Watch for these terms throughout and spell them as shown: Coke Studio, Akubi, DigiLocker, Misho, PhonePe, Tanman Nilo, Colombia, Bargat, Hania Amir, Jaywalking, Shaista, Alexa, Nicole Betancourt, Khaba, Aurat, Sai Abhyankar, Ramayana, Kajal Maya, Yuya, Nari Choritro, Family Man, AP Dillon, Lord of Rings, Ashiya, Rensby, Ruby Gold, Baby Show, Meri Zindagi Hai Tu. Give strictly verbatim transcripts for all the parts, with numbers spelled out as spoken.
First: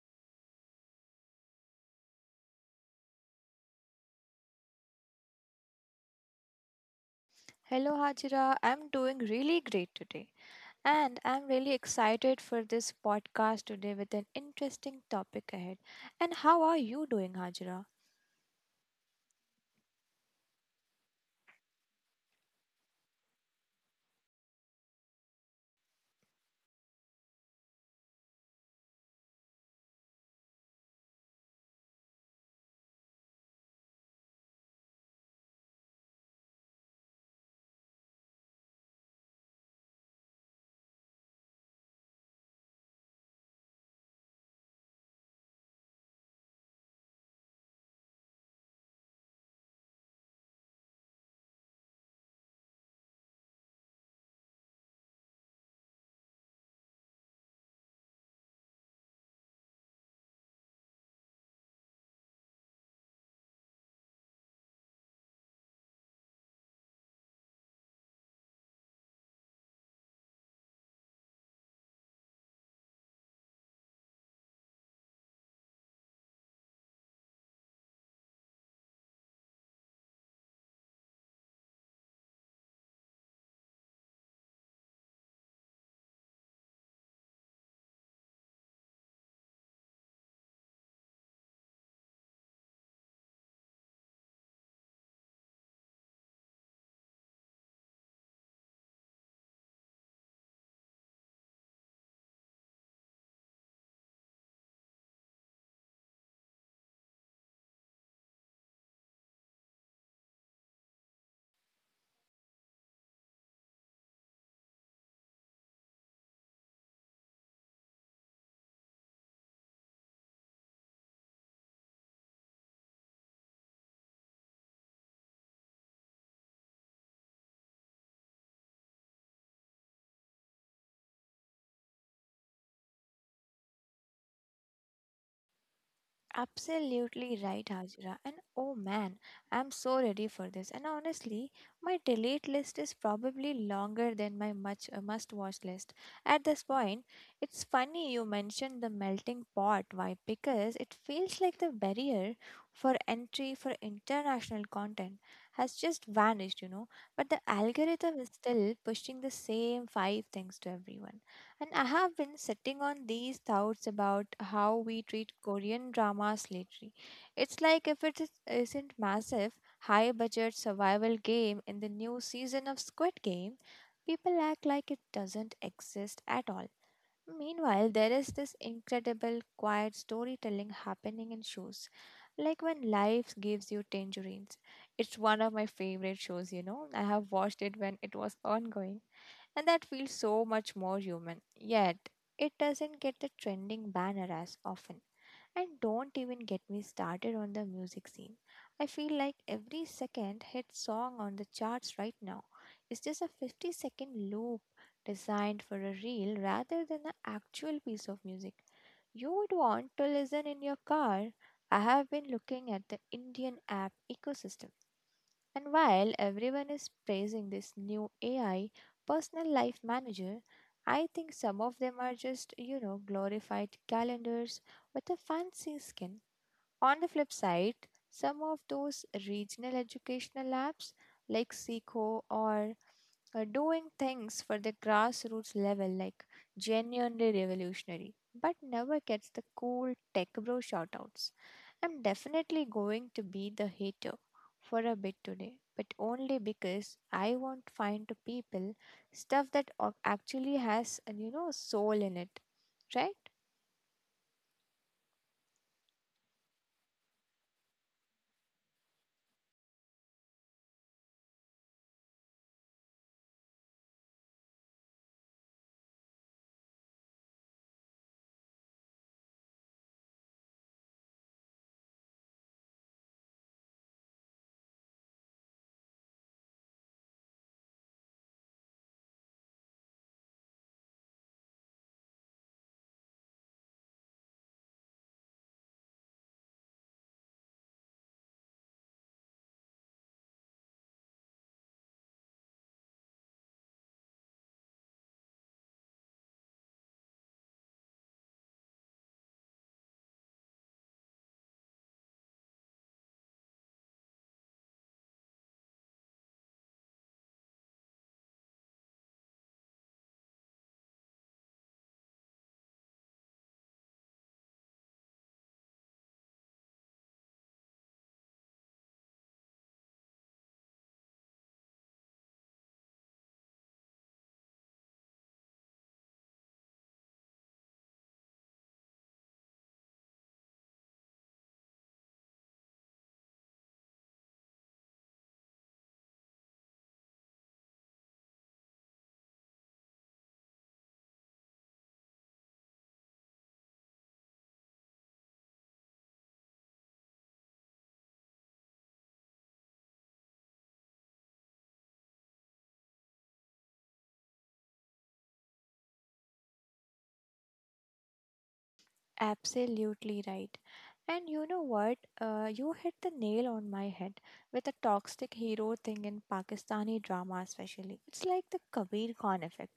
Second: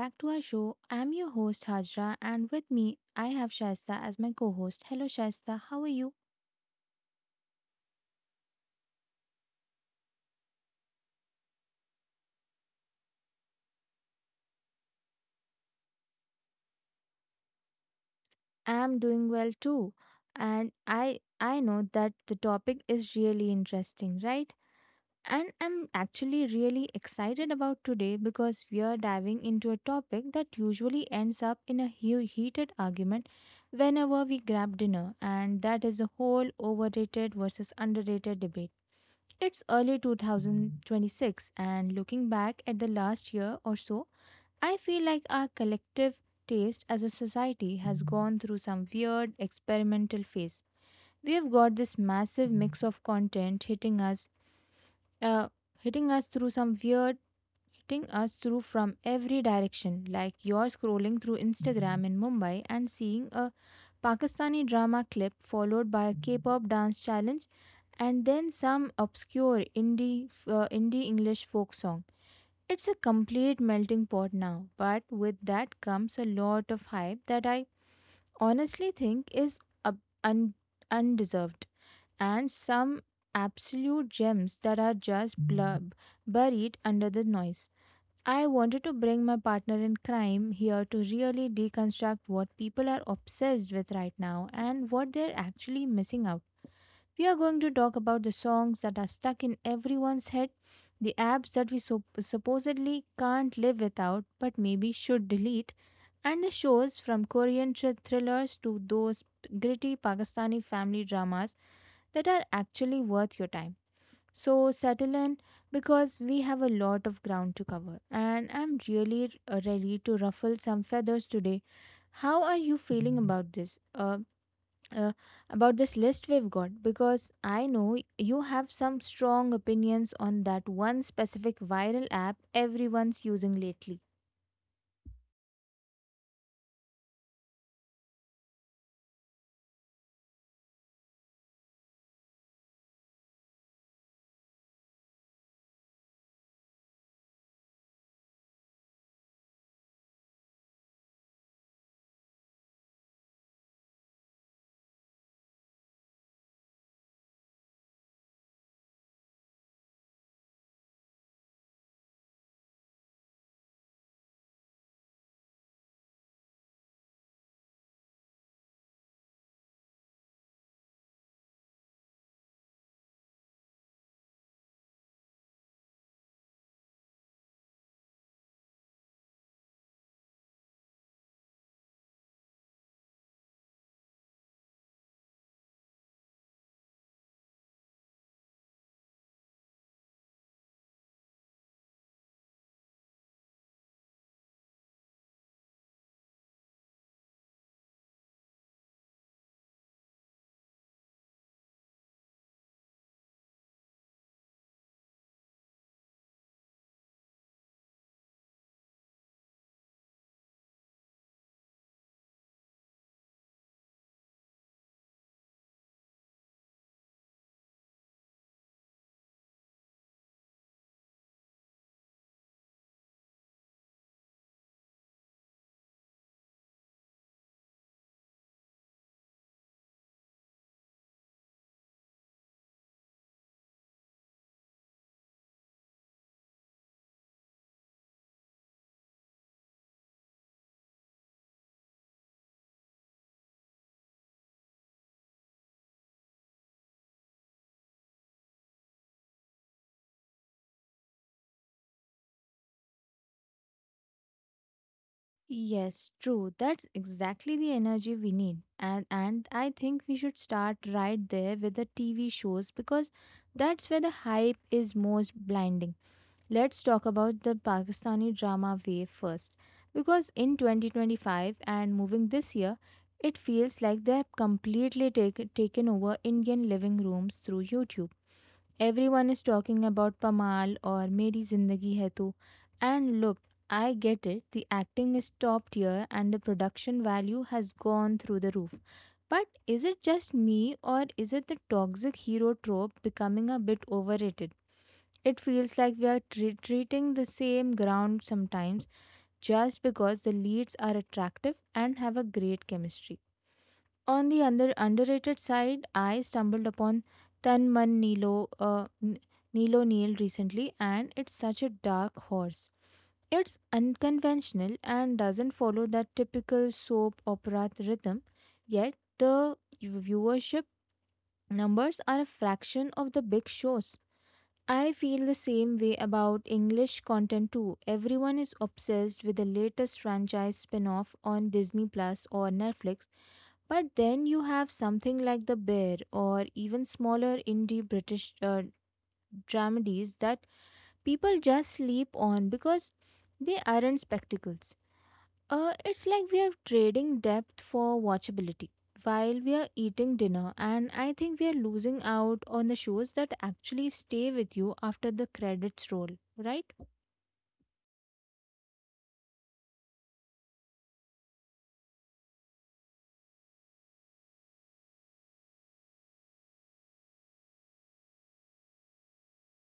back to our show. I'm your host Hajra and with me I have Shaista as my co-host. Hello Shaista, how are you? Hello, Hajira. I'm doing really great today, and I'm really excited for this podcast today with an interesting topic ahead. And how are you doing, Hajira? I'm doing well too. And I I know that the topic is really interesting, right? And I'm actually really excited about today because we are diving into a topic that usually ends up in a hu- heated argument whenever we grab dinner, and that is the whole overrated versus underrated debate. It's early two thousand twenty-six, and looking back at the last year or so, I feel like our collective taste as a society has gone through some weird experimental phase. We have got this massive mix of content hitting us, uh, hitting us through some weird, hitting us through from every direction. Like you're scrolling through Instagram in Mumbai and seeing a Pakistani drama clip followed by a K-pop dance challenge and then some obscure indie uh, indie English folk song. It's a complete melting pot now, but with that comes a lot of hype that I honestly think is uh, un- undeserved, and some absolute gems that are just blurb buried under the noise. I wanted to bring my partner in crime here to really deconstruct what people are obsessed with right now and what they're actually missing out. We are going to talk about the songs that are stuck in everyone's head, the apps that we so- supposedly can't live without but maybe should delete, and the shows from Korean thr- thrillers to those gritty Pakistani family dramas that are actually worth your time. So settle in because we have a lot of ground to cover, and I'm really uh, ready to ruffle some feathers today. How are you feeling about this? Uh, uh, about this list we've got, because I know you have some strong opinions on that one specific viral app everyone's using lately. Absolutely right, Hajra. And oh man, I'm so ready for this. And honestly, my delete list is probably longer than my much uh, must-watch list. At this point, it's funny you mentioned the melting pot. Why? Because it feels like the barrier for entry for international content has just vanished, you know. But the algorithm is still pushing the same five things to everyone. And I have been sitting on these thoughts about how we treat Korean dramas lately. It's like if it is- isn't massive, high budget survival game in the new season of Squid Game, people act like it doesn't exist at all. Meanwhile, there is this incredible quiet storytelling happening in shows, like When Life Gives You Tangerines. It's one of my favorite shows, you know. I have watched it when it was ongoing and that feels so much more human. Yet, it doesn't get the trending banner as often. And don't even get me started on the music scene. I feel like every second hit song on the charts right now is just a fifty second loop designed for a reel rather than an actual piece of music you would want to listen in your car. I have been looking at the Indian app ecosystem and while everyone is praising this new A I personal life manager, I think some of them are just, you know, glorified calendars with a fancy skin. On the flip side, some of those regional educational apps like Seeko or uh, doing things for the grassroots level like genuinely revolutionary but never gets the cool tech bro shoutouts. I'm definitely going to be the hater for a bit today, but only because I want to find to people stuff that o- actually has uh, you know soul in it, right? Yes, true. That's exactly the energy we need. And and I think we should start right there with the T V shows because that's where the hype is most blinding. Let's talk about the Pakistani drama wave first. Because in twenty twenty-five and moving this year, it feels like they have completely take, taken over Indian living rooms through YouTube. Everyone is talking about Pamal or Meri Zindagi Hai Tu. And look, I get it, the acting is top tier and the production value has gone through the roof. But is it just me, or is it the toxic hero trope becoming a bit overrated? It feels like we are tre- treating the same ground sometimes just because the leads are attractive and have a great chemistry. On the under- underrated side, I stumbled upon Tanman Nilo, uh, N- Nilo Neil recently, and it's such a dark horse. It's unconventional and doesn't follow that typical soap opera rhythm, yet the viewership numbers are a fraction of the big shows. I feel the same way about English content too. Everyone is obsessed with the latest franchise spin-off on Disney Plus or Netflix, but then you have something like The Bear or even smaller indie British uh, dramedies that people just sleep on because they aren't spectacles. Uh, it's like we are trading depth for watchability while we are eating dinner, and I think we are losing out on the shows that actually stay with you after the credits roll, right? Absolutely right. And you know what? Uh, you hit the nail on my head with the toxic hero thing in Pakistani drama, especially. It's like the Kabir Khan effect,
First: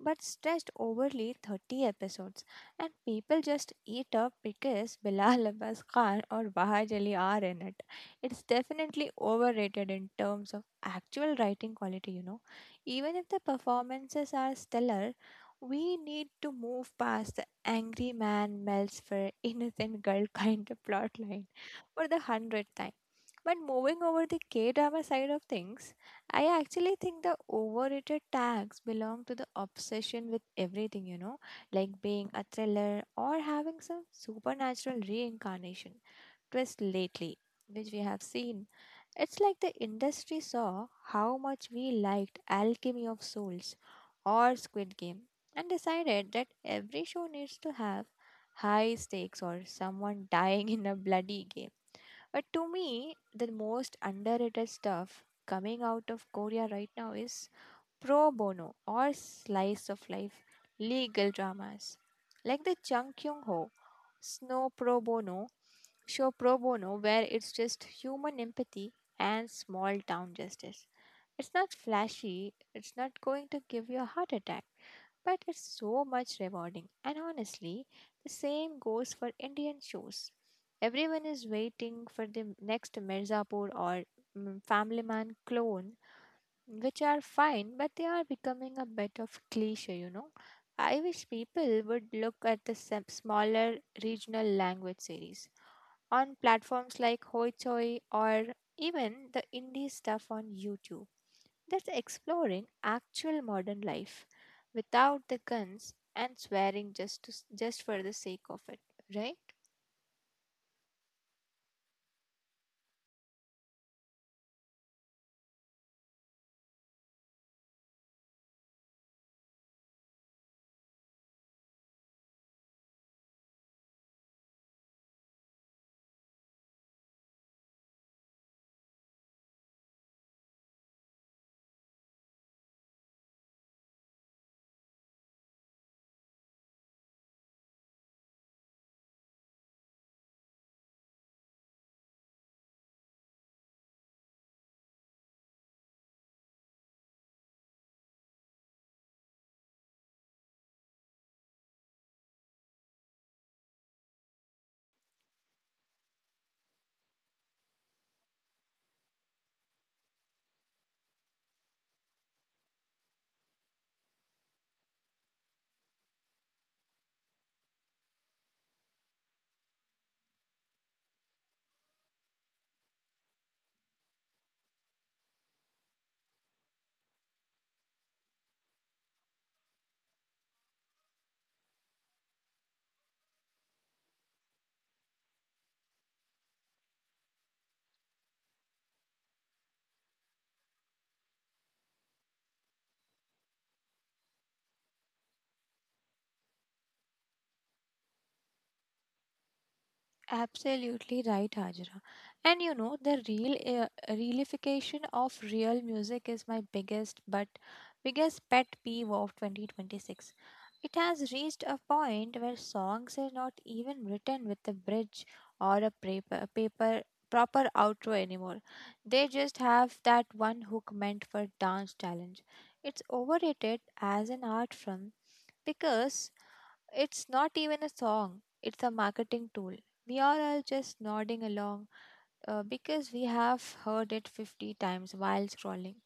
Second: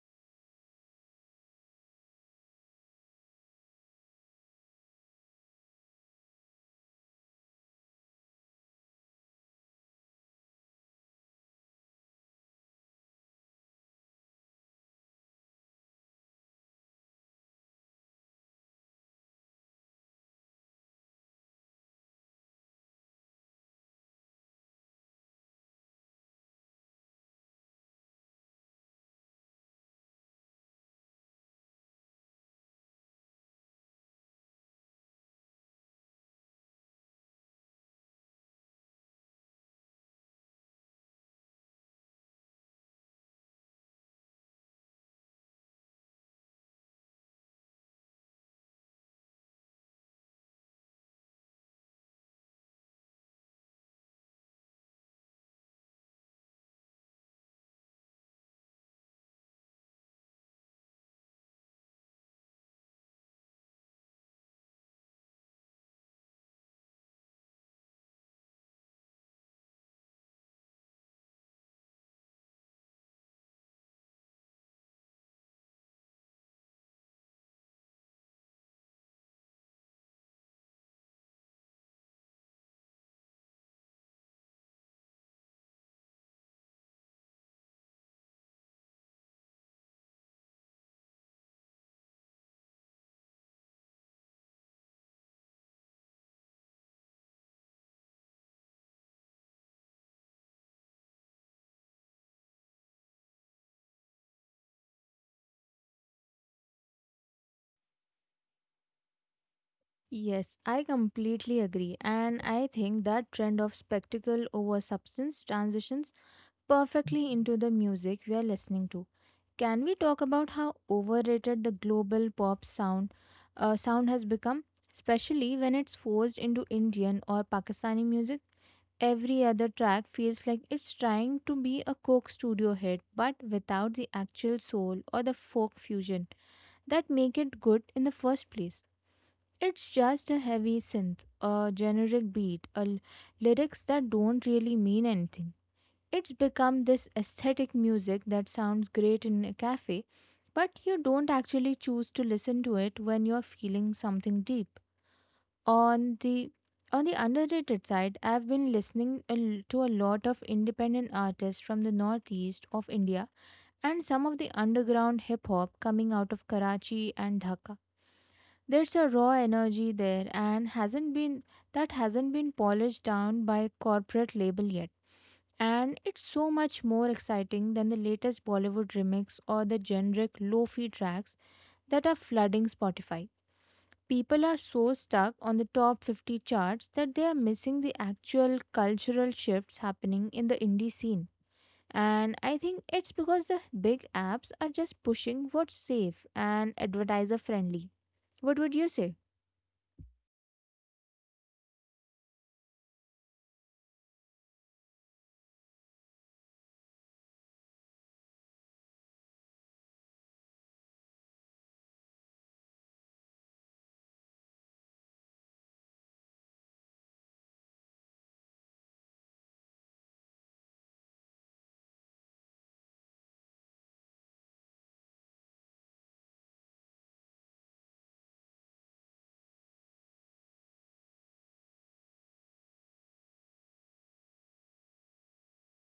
but stretched overly thirty episodes. And people just eat up because Bilal Abbas Khan or Bahaj Ali are in it. It's definitely overrated in terms of actual writing quality, you know. Even if the performances are stellar, we need to move past the angry man melts for innocent girl kind of plotline for the hundredth time. But moving over the K drama side of things, I actually think the overrated tags belong to the obsession with everything, you know, like being a thriller or having some supernatural reincarnation twist lately, which we have seen it's like the industry saw how much we liked Alchemy of Souls or Squid Game and decided that every show needs to have high stakes or someone dying in a bloody game. But to me, the most underrated stuff coming out of Korea right now is pro bono or slice of life legal dramas like the Chung Kyung Ho Snow Pro Bono show pro bono where it's just human empathy and small town justice. It's not flashy, it's not going to give you a heart attack, but it's so much rewarding. And honestly, the same goes for Indian shows. Everyone is waiting for the next Mirzapur or mm, Family Man clone which are fine, but they are becoming a bit of cliche, you know. I wish people would look at the sem- smaller regional language series on platforms like Hoichoi or even the indie stuff on YouTube that's exploring actual modern life without the guns and swearing just to, s- just for the sake of it, right? Yes, I completely agree, and I think that trend of spectacle over substance transitions perfectly into the music we are listening to. Can we talk about how overrated the global pop sound uh, sound has become, especially when it's forced into Indian or Pakistani music? Every other track feels like it's trying to be a Coke studio hit, but without the actual soul or the folk fusion that make it good in the first place. It's just a heavy synth, a generic beat, a l- lyrics that don't really mean anything. It's become this aesthetic music that sounds great in a cafe, but you don't actually choose to listen to it when you're feeling something deep. on the on the underrated side, I've been listening a l- to a lot of independent artists from the northeast of India, and some of the underground hip hop coming out of Karachi and Dhaka. There's a raw energy there and hasn't been that hasn't been polished down by corporate label yet, and it's so much more exciting than the latest Bollywood remix or the generic lo-fi tracks that are flooding Spotify. People are so stuck on the top fifty charts that they are missing the actual cultural shifts happening in the indie scene. And I think it's because the big apps are just pushing what's safe and advertiser friendly. What would you say? Absolutely right, Hajra. And you know, the real uh, realification of real music is my biggest but biggest pet peeve of twenty twenty-six. It has reached a point where songs are not even written with a bridge or a paper, paper proper outro anymore. They just have that one hook meant for dance challenge. It's overrated as an art form because it's not even a song, it's a marketing tool. We are all just nodding along uh, because we have heard it fifty times while scrolling.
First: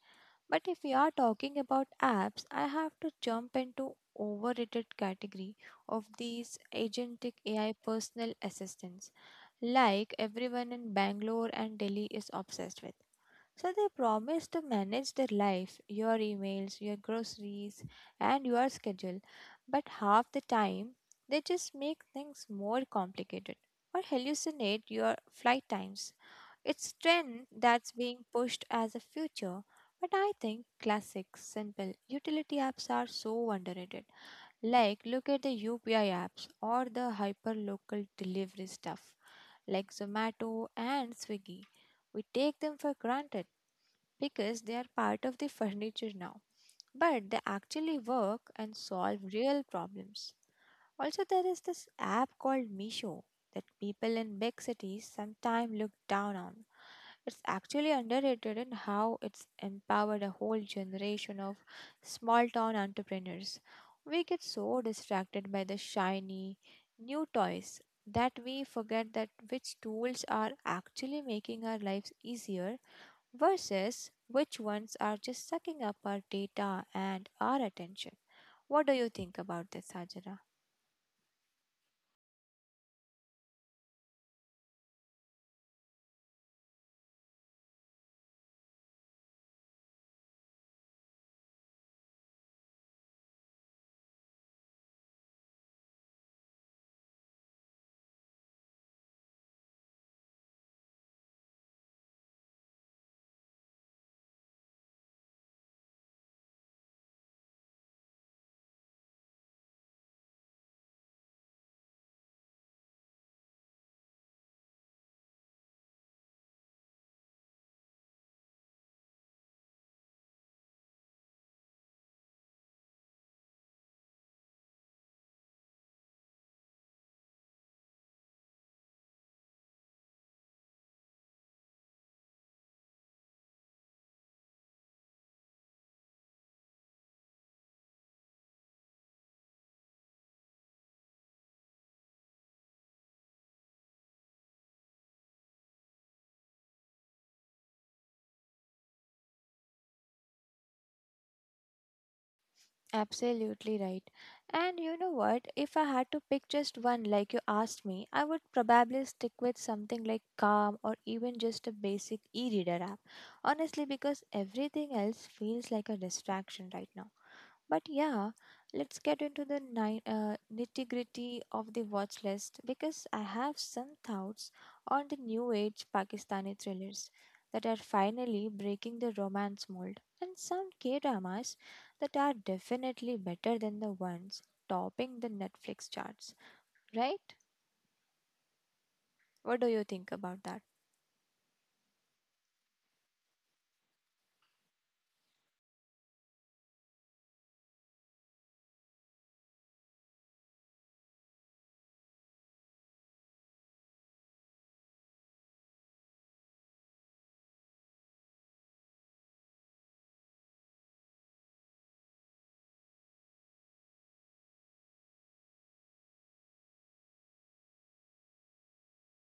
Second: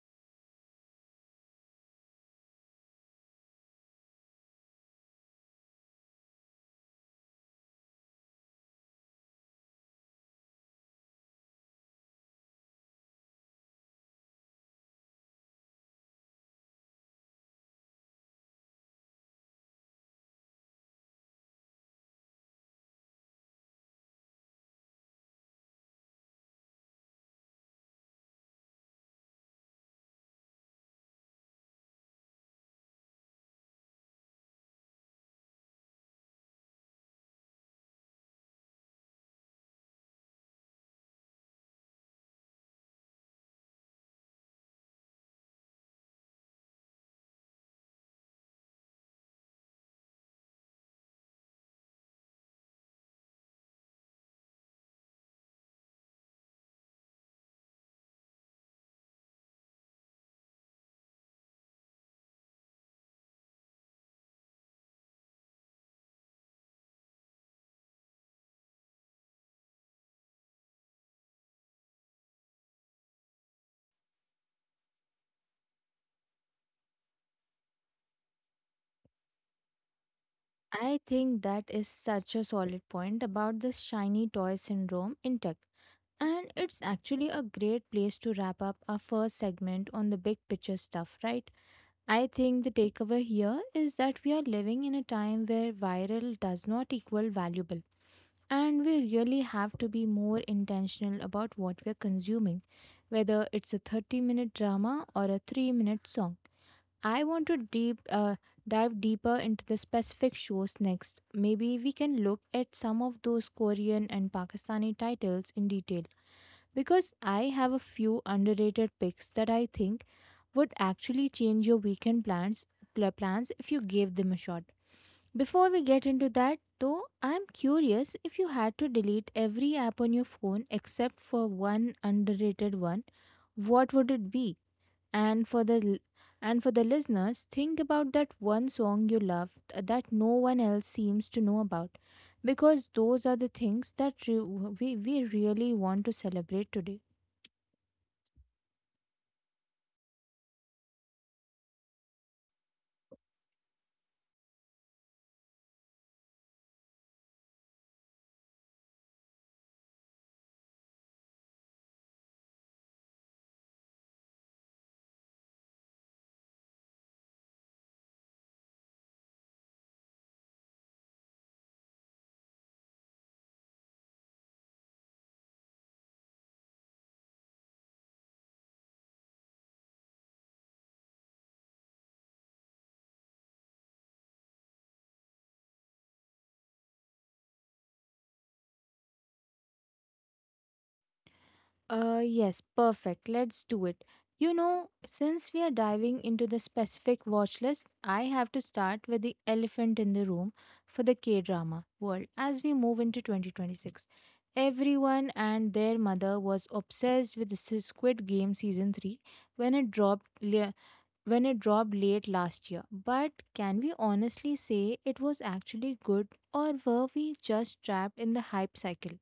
But if we are talking about apps, I have to jump into overrated category of these agentic A I personal assistants like everyone in Bangalore and Delhi is obsessed with. So they promise to manage their life, your emails, your groceries, and your schedule. But half the time, they just make things more complicated or hallucinate your flight times. It's trend that's being pushed as a future, but I think classic, simple utility apps are so underrated. Like look at the U P I apps or the hyperlocal delivery stuff like Zomato and Swiggy. We take them for granted because they are part of the furniture now, but they actually work and solve real problems. Also, there is this app called Misho that people in big cities sometimes look down on. It's actually underrated in how it's empowered a whole generation of small town entrepreneurs. We get so distracted by the shiny new toys that we forget that which tools are actually making our lives easier versus which ones are just sucking up our data and our attention. What do you think about this, Hajara? I think that is such a solid point about this shiny toy syndrome in tech. And it's actually a great place to wrap up our first segment on the big picture stuff, right? I think the takeaway here is that we are living in a time where viral does not equal valuable, and we really have to be more intentional about what we're consuming, whether it's a thirty minute drama or a three minute song. I want to deep, uh, dive deeper into the specific shows next. Maybe we can look at some of those Korean and Pakistani titles in detail because I have a few underrated picks that I think would actually change your weekend plans pl- plans if you gave them a shot. Before we get into that, though, I'm curious, if you had to delete every app on your phone except for one underrated one, what would it be? And for the l- and for the listeners, think about that one song you love th- that no one else seems to know about, because those are the things that re- we, we really want to celebrate today. Absolutely right. And you know what? If I had to pick just one, like you asked me, I would probably stick with something like Calm or even just a basic e reader app. Honestly, because everything else feels like a distraction right now. But yeah, let's get into the ni- uh, nitty gritty of the watch list because I have some thoughts on the new age Pakistani thrillers that are finally breaking the romance mold and some K dramas that are definitely better than the ones topping the Netflix charts, right? What do you think about that? Uh, yes, perfect. Let's do it. You know, since we are diving into the specific watch list, I have to start with the elephant in the room for the K drama world as we move into twenty twenty-six. Everyone and their mother was obsessed with the Squid Game season three when it dropped le- when it dropped late last year. But can we honestly say it was actually good, or were we just trapped in the hype cycle?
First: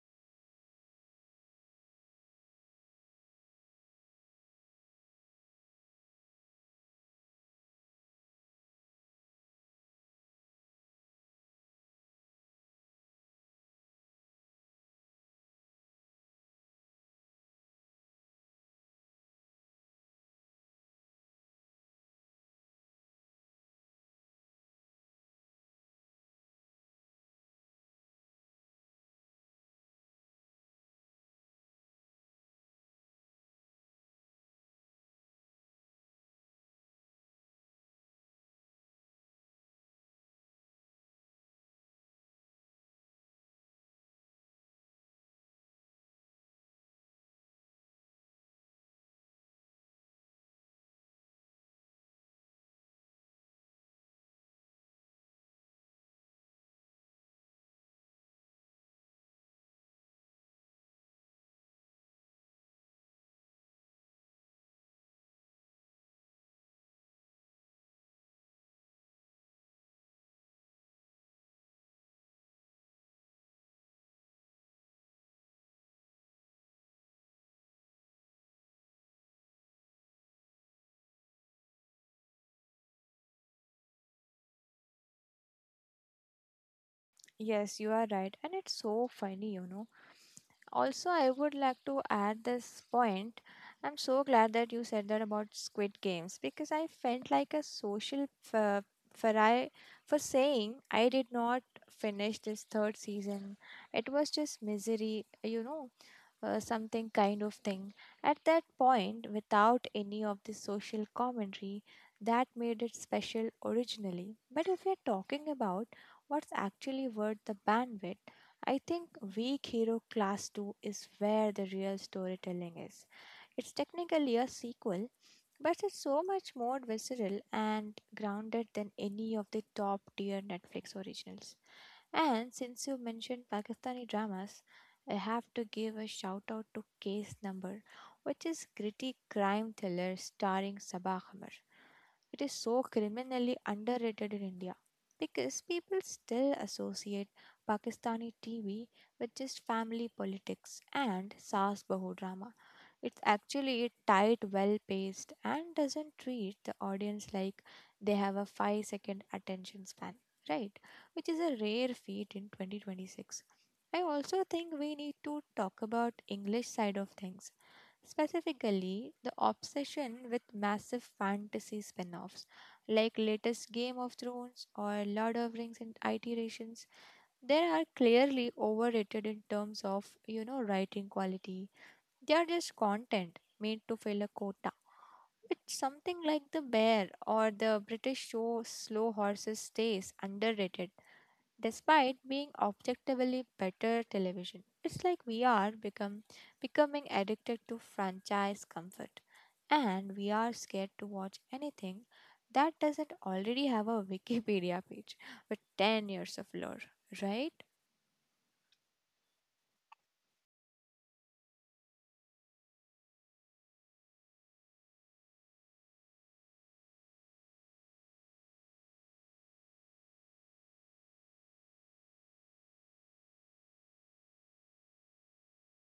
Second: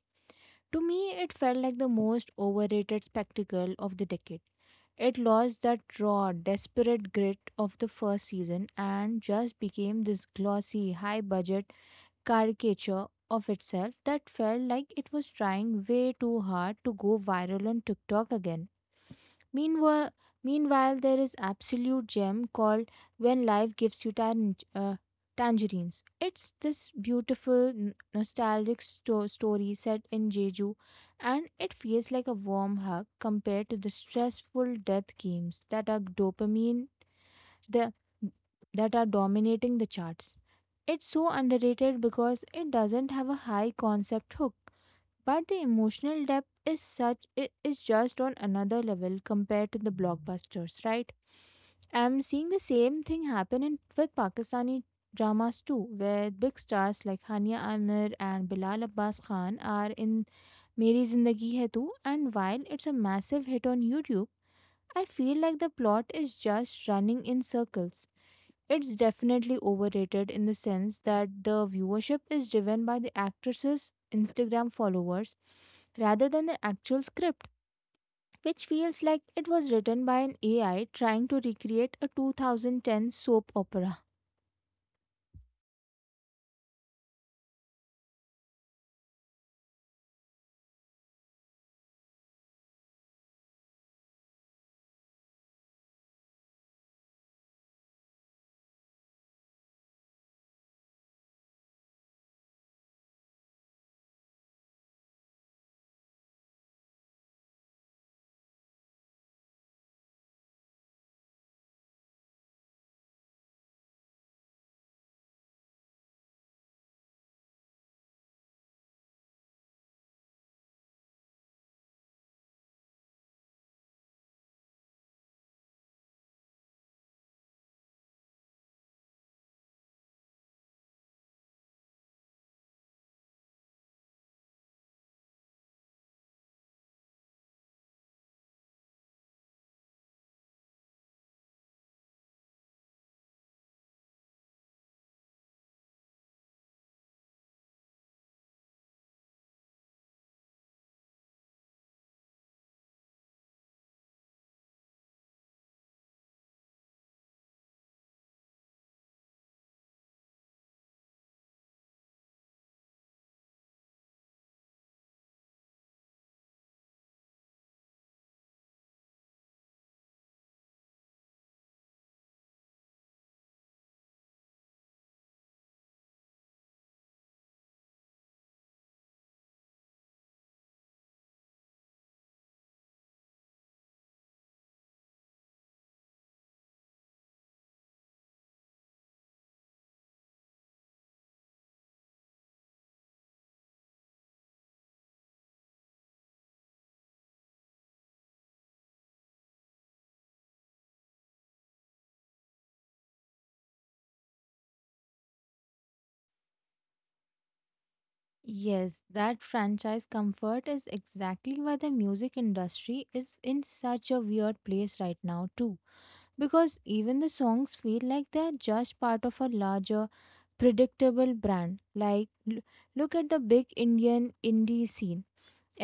To me, it felt like the most overrated spectacle of the decade. It lost that raw, desperate grit of the first season and just became this glossy, high budget caricature of itself that felt like it was trying way too hard to go viral on TikTok again. Meanwhile, Meanwhile, there is absolute gem called "When Life Gives You Tan- uh, Tangerines." It's this beautiful n- nostalgic sto- story set in Jeju, and it feels like a warm hug compared to the stressful death games that are dopamine the that are dominating the charts. It's so underrated because it doesn't have a high concept hook. But the emotional depth is such, it is just on another level compared to the blockbusters, right? I'm seeing the same thing happen in with Pakistani dramas too, where big stars like Hania Amir and Bilal Abbas Khan are in Meri Zindagi Hai Tu, and while it's a massive hit on YouTube, I feel like the plot is just running in circles. It's definitely overrated in the sense that the viewership is driven by the actress's Instagram followers rather than the actual script, which feels like it was written by an A I trying to recreate a two thousand ten soap opera. Yes, you are right, and it's so funny, you know. Also, I would like to add this point. I'm so glad that you said that about Squid Games because I felt like a social f- for I for saying I did not finish this third season. It was just misery, you know uh, something kind of thing. At that point, without any of the social commentary, that made it special originally. But if we are talking about what's actually worth the bandwidth, I think Weak Hero Class two is where the real storytelling is. It's technically a sequel, but it's so much more visceral and grounded than any of the top tier Netflix originals. And since you mentioned Pakistani dramas, I have to give a shout out to Case Number, which is gritty crime thriller starring Sabah Hamir. It is so criminally underrated in India because people still associate Pakistani T V with just family politics and Saas Bahu drama. It's actually tight, well paced, and doesn't treat the audience like they have a five second attention span, right? Which is a rare feat in twenty twenty-six. I also think we need to talk about English side of things, specifically the obsession with massive fantasy spin-offs like latest Game of Thrones or Lord of Rings and iterations. They are clearly overrated in terms of, you know, writing quality they are just content made to fill a quota. It's something like the bear or the British show Slow Horses Stays underrated despite being objectively better television. It's like we are become becoming addicted to franchise comfort and we are scared to watch anything that doesn't already have a Wikipedia page with ten years of lore, right? Yes, that franchise comfort is exactly why the music industry is in such a weird place right now, too. Because even the songs feel like they're just part of a larger predictable brand. Like l- look at the big Indian indie scene.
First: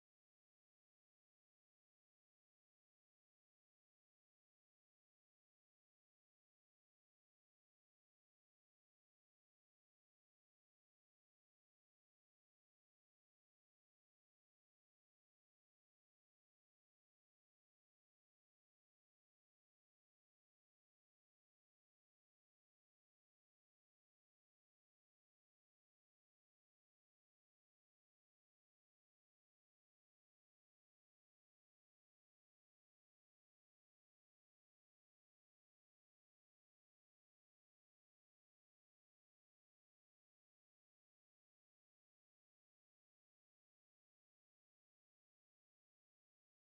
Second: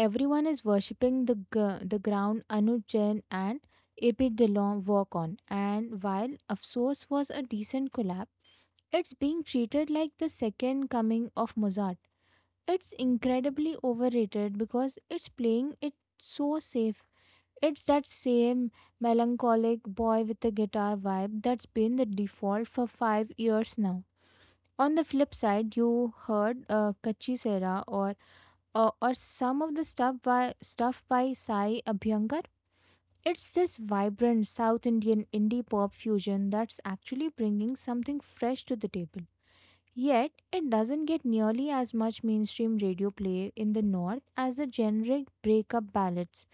Everyone is worshipping the gr- the ground Anuj Jain and AP dillon work on, and while Afsos was a decent collab, it's being treated like the second coming of Mozart. It's incredibly overrated because it's playing it so safe. It's that same melancholic boy with a guitar vibe that's been the default for five years now. On the flip side, you heard uh, Kachi Sera, or uh, or some of the stuff by stuff by Sai Abhyankar. It's this vibrant South Indian indie pop fusion that's actually bringing something fresh to the table. Yet, it doesn't get nearly as much mainstream radio play in the north as the generic breakup ballads.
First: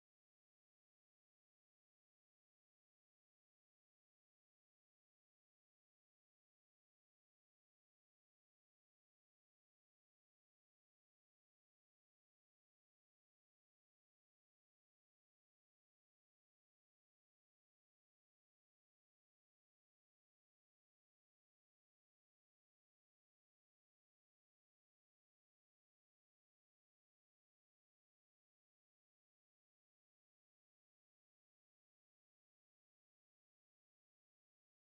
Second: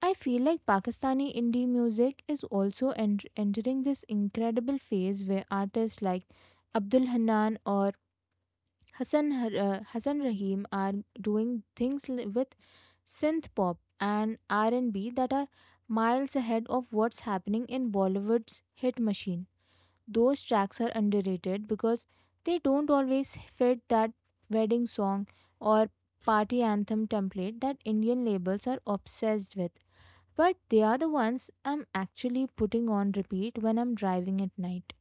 I feel like Pakistani indie music is also en- entering this incredible phase where artists like Abdul Hanan or Hassan Har- uh, Hassan Rahim are doing things li- with synth pop and R and B that are miles ahead of what's happening in Bollywood's hit machine. Those tracks are underrated because they don't always fit that wedding song or party anthem template that Indian labels are obsessed with. But they are the ones I'm actually putting on repeat when I'm driving at night.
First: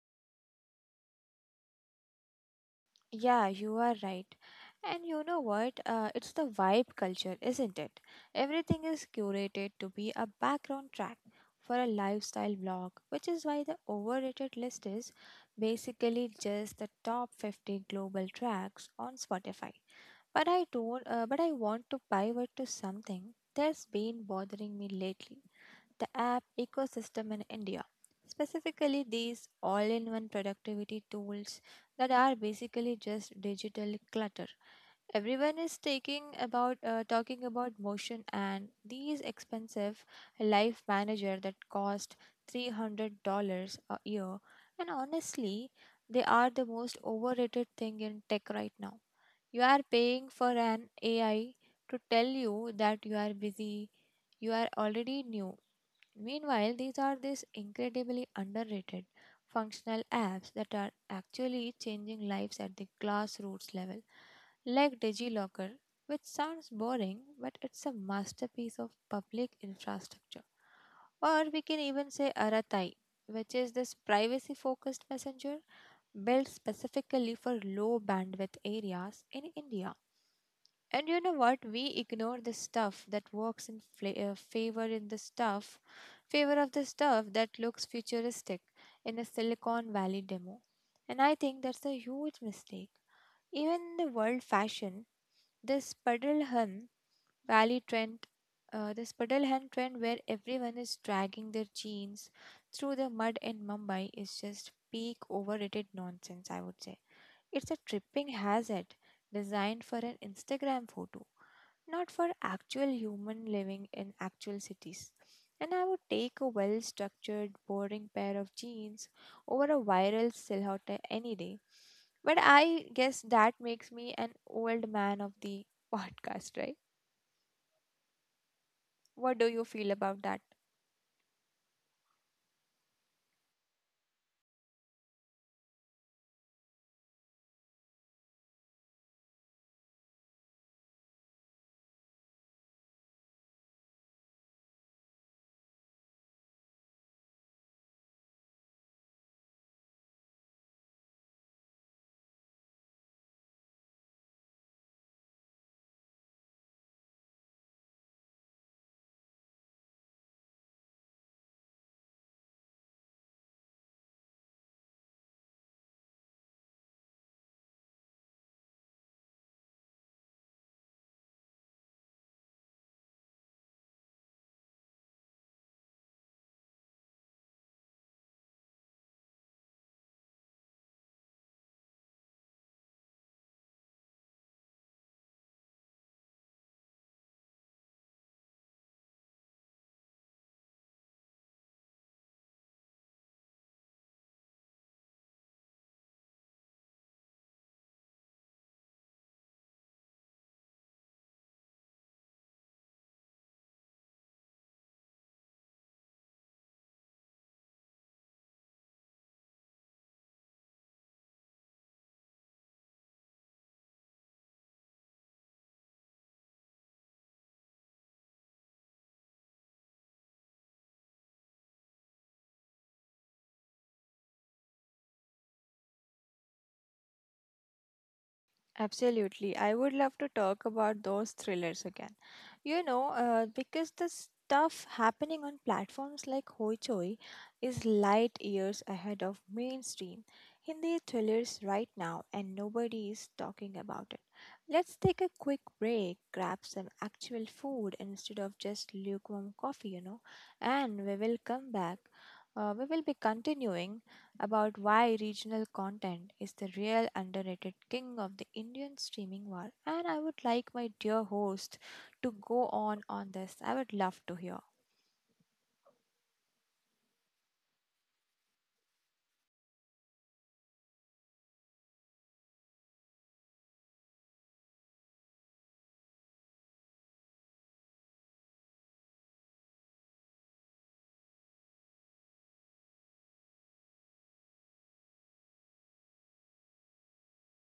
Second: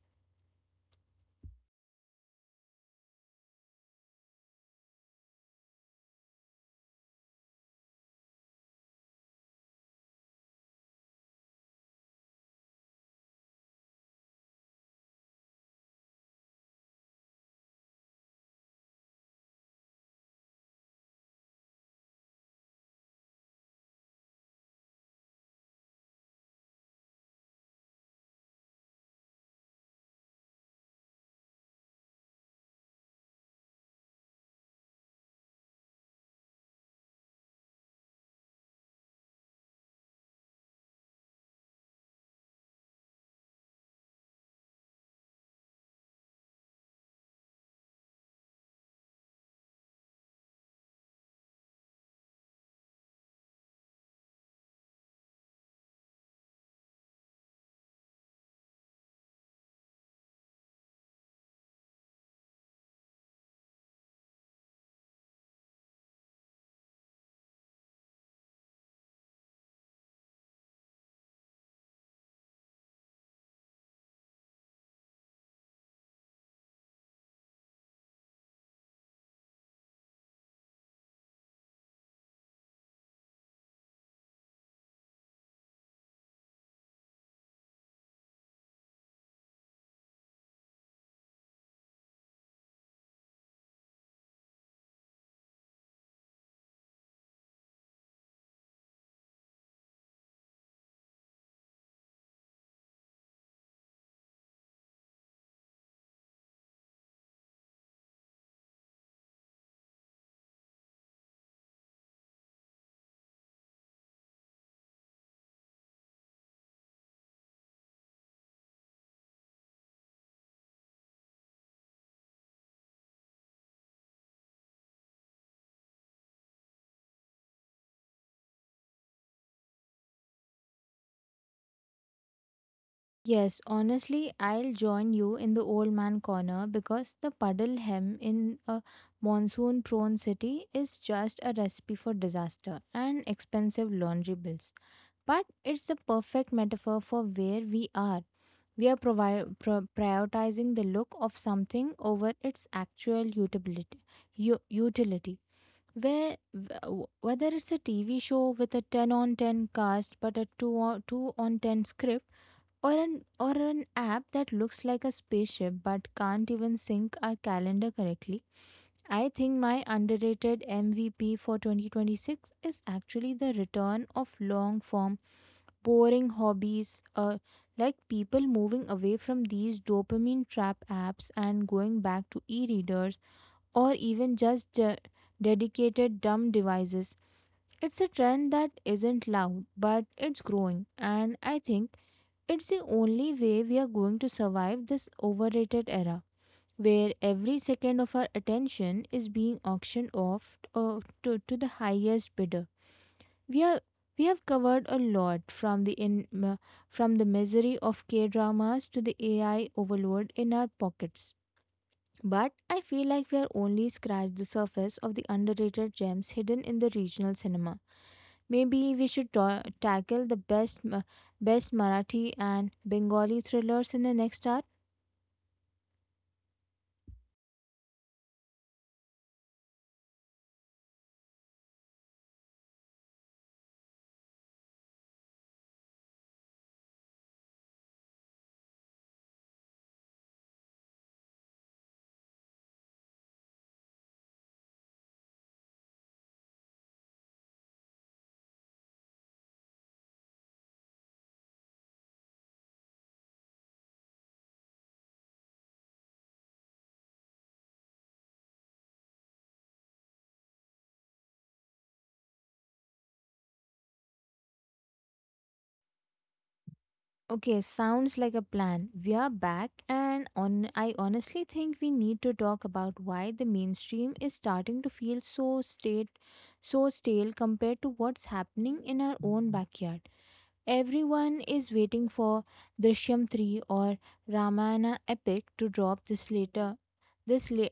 Yeah, you are right. And you know what? Uh, it's the vibe culture, isn't it? Everything is curated to be a background track for a lifestyle blog, which is why the overrated list is basically just the top fifty global tracks on Spotify. But I don't. Uh, but I want to pivot to something that's been bothering me lately, the app ecosystem in India, specifically these all in one productivity tools that are basically just digital clutter. Everyone is taking about uh, talking about motion and these expensive life manager that cost three hundred dollars a year and honestly they are the most overrated thing in tech right now. You are paying for an A I to tell you that you are busy, you are already new. Meanwhile, these are these incredibly underrated functional apps that are actually changing lives at the grassroots level, like DigiLocker, which sounds boring but it's a masterpiece of public infrastructure. Or we can even say Aratai, which is this privacy focused messenger built specifically for low bandwidth areas in India. And you know what? We ignore the stuff that works in fla- uh, favor in the stuff, favor of the stuff that looks futuristic in a Silicon Valley demo. And I think that's a huge mistake. Even in the world fashion, this Puddlehem Valley trend, uh, this Puddlehem trend where everyone is dragging their jeans through the mud in Mumbai is just peak overrated nonsense, I would say. It's a tripping hazard designed for an Instagram photo, not for actual human living in actual cities. And I would take a well structured, boring pair of jeans over a viral silhouette any day. But I guess that makes me an old man of the podcast, right? What do you feel about that? Yes, honestly, I'll join you in the old man corner because the puddle hem in a monsoon prone city is just a recipe for disaster and expensive laundry bills. But it's the perfect metaphor for where we are. We are provi- pro- prioritizing the look of something over its actual utility. u- utility. Where w- whether it's a T V show with a ten on ten cast but a two on, two on ten script or an or an app that looks like a spaceship but can't even sync our calendar correctly. I think my underrated M V P for twenty twenty-six is actually the return of long form boring hobbies, uh, like people moving away from these dopamine trap apps and going back to e-readers or even just uh, dedicated dumb devices. It's a trend that isn't loud, but it's growing, and I think it's the only way we are going to survive this overrated era where every second of our attention is being auctioned off, uh, to, to the highest bidder. We are we have covered a lot from the in, m- from the misery of K-dramas to the A I overload in our pockets. But I feel like we are only scratched the surface of the underrated gems hidden in the regional cinema. Maybe we should ta- tackle the best Ma- best Marathi and Bengali thrillers in the next hour. Absolutely. I would love to talk about those thrillers again. You know, uh, because the stuff happening on platforms like Hoichoi is light years ahead of mainstream Hindi thrillers right now, and nobody is talking about it. Let's take a quick break, grab some actual food instead of just lukewarm coffee, you know, and we will come back. Uh, we will be continuing about why regional content is the real underrated king of the Indian streaming war, and I would like my dear host to go on on this. I would love to hear. Okay, sounds like a plan. We are back, and on, I honestly think we need to talk about why the mainstream is starting to feel so state so stale compared to what's happening in our own backyard. Everyone is waiting for Drishyam three or Ramayana epic to drop this later. This la-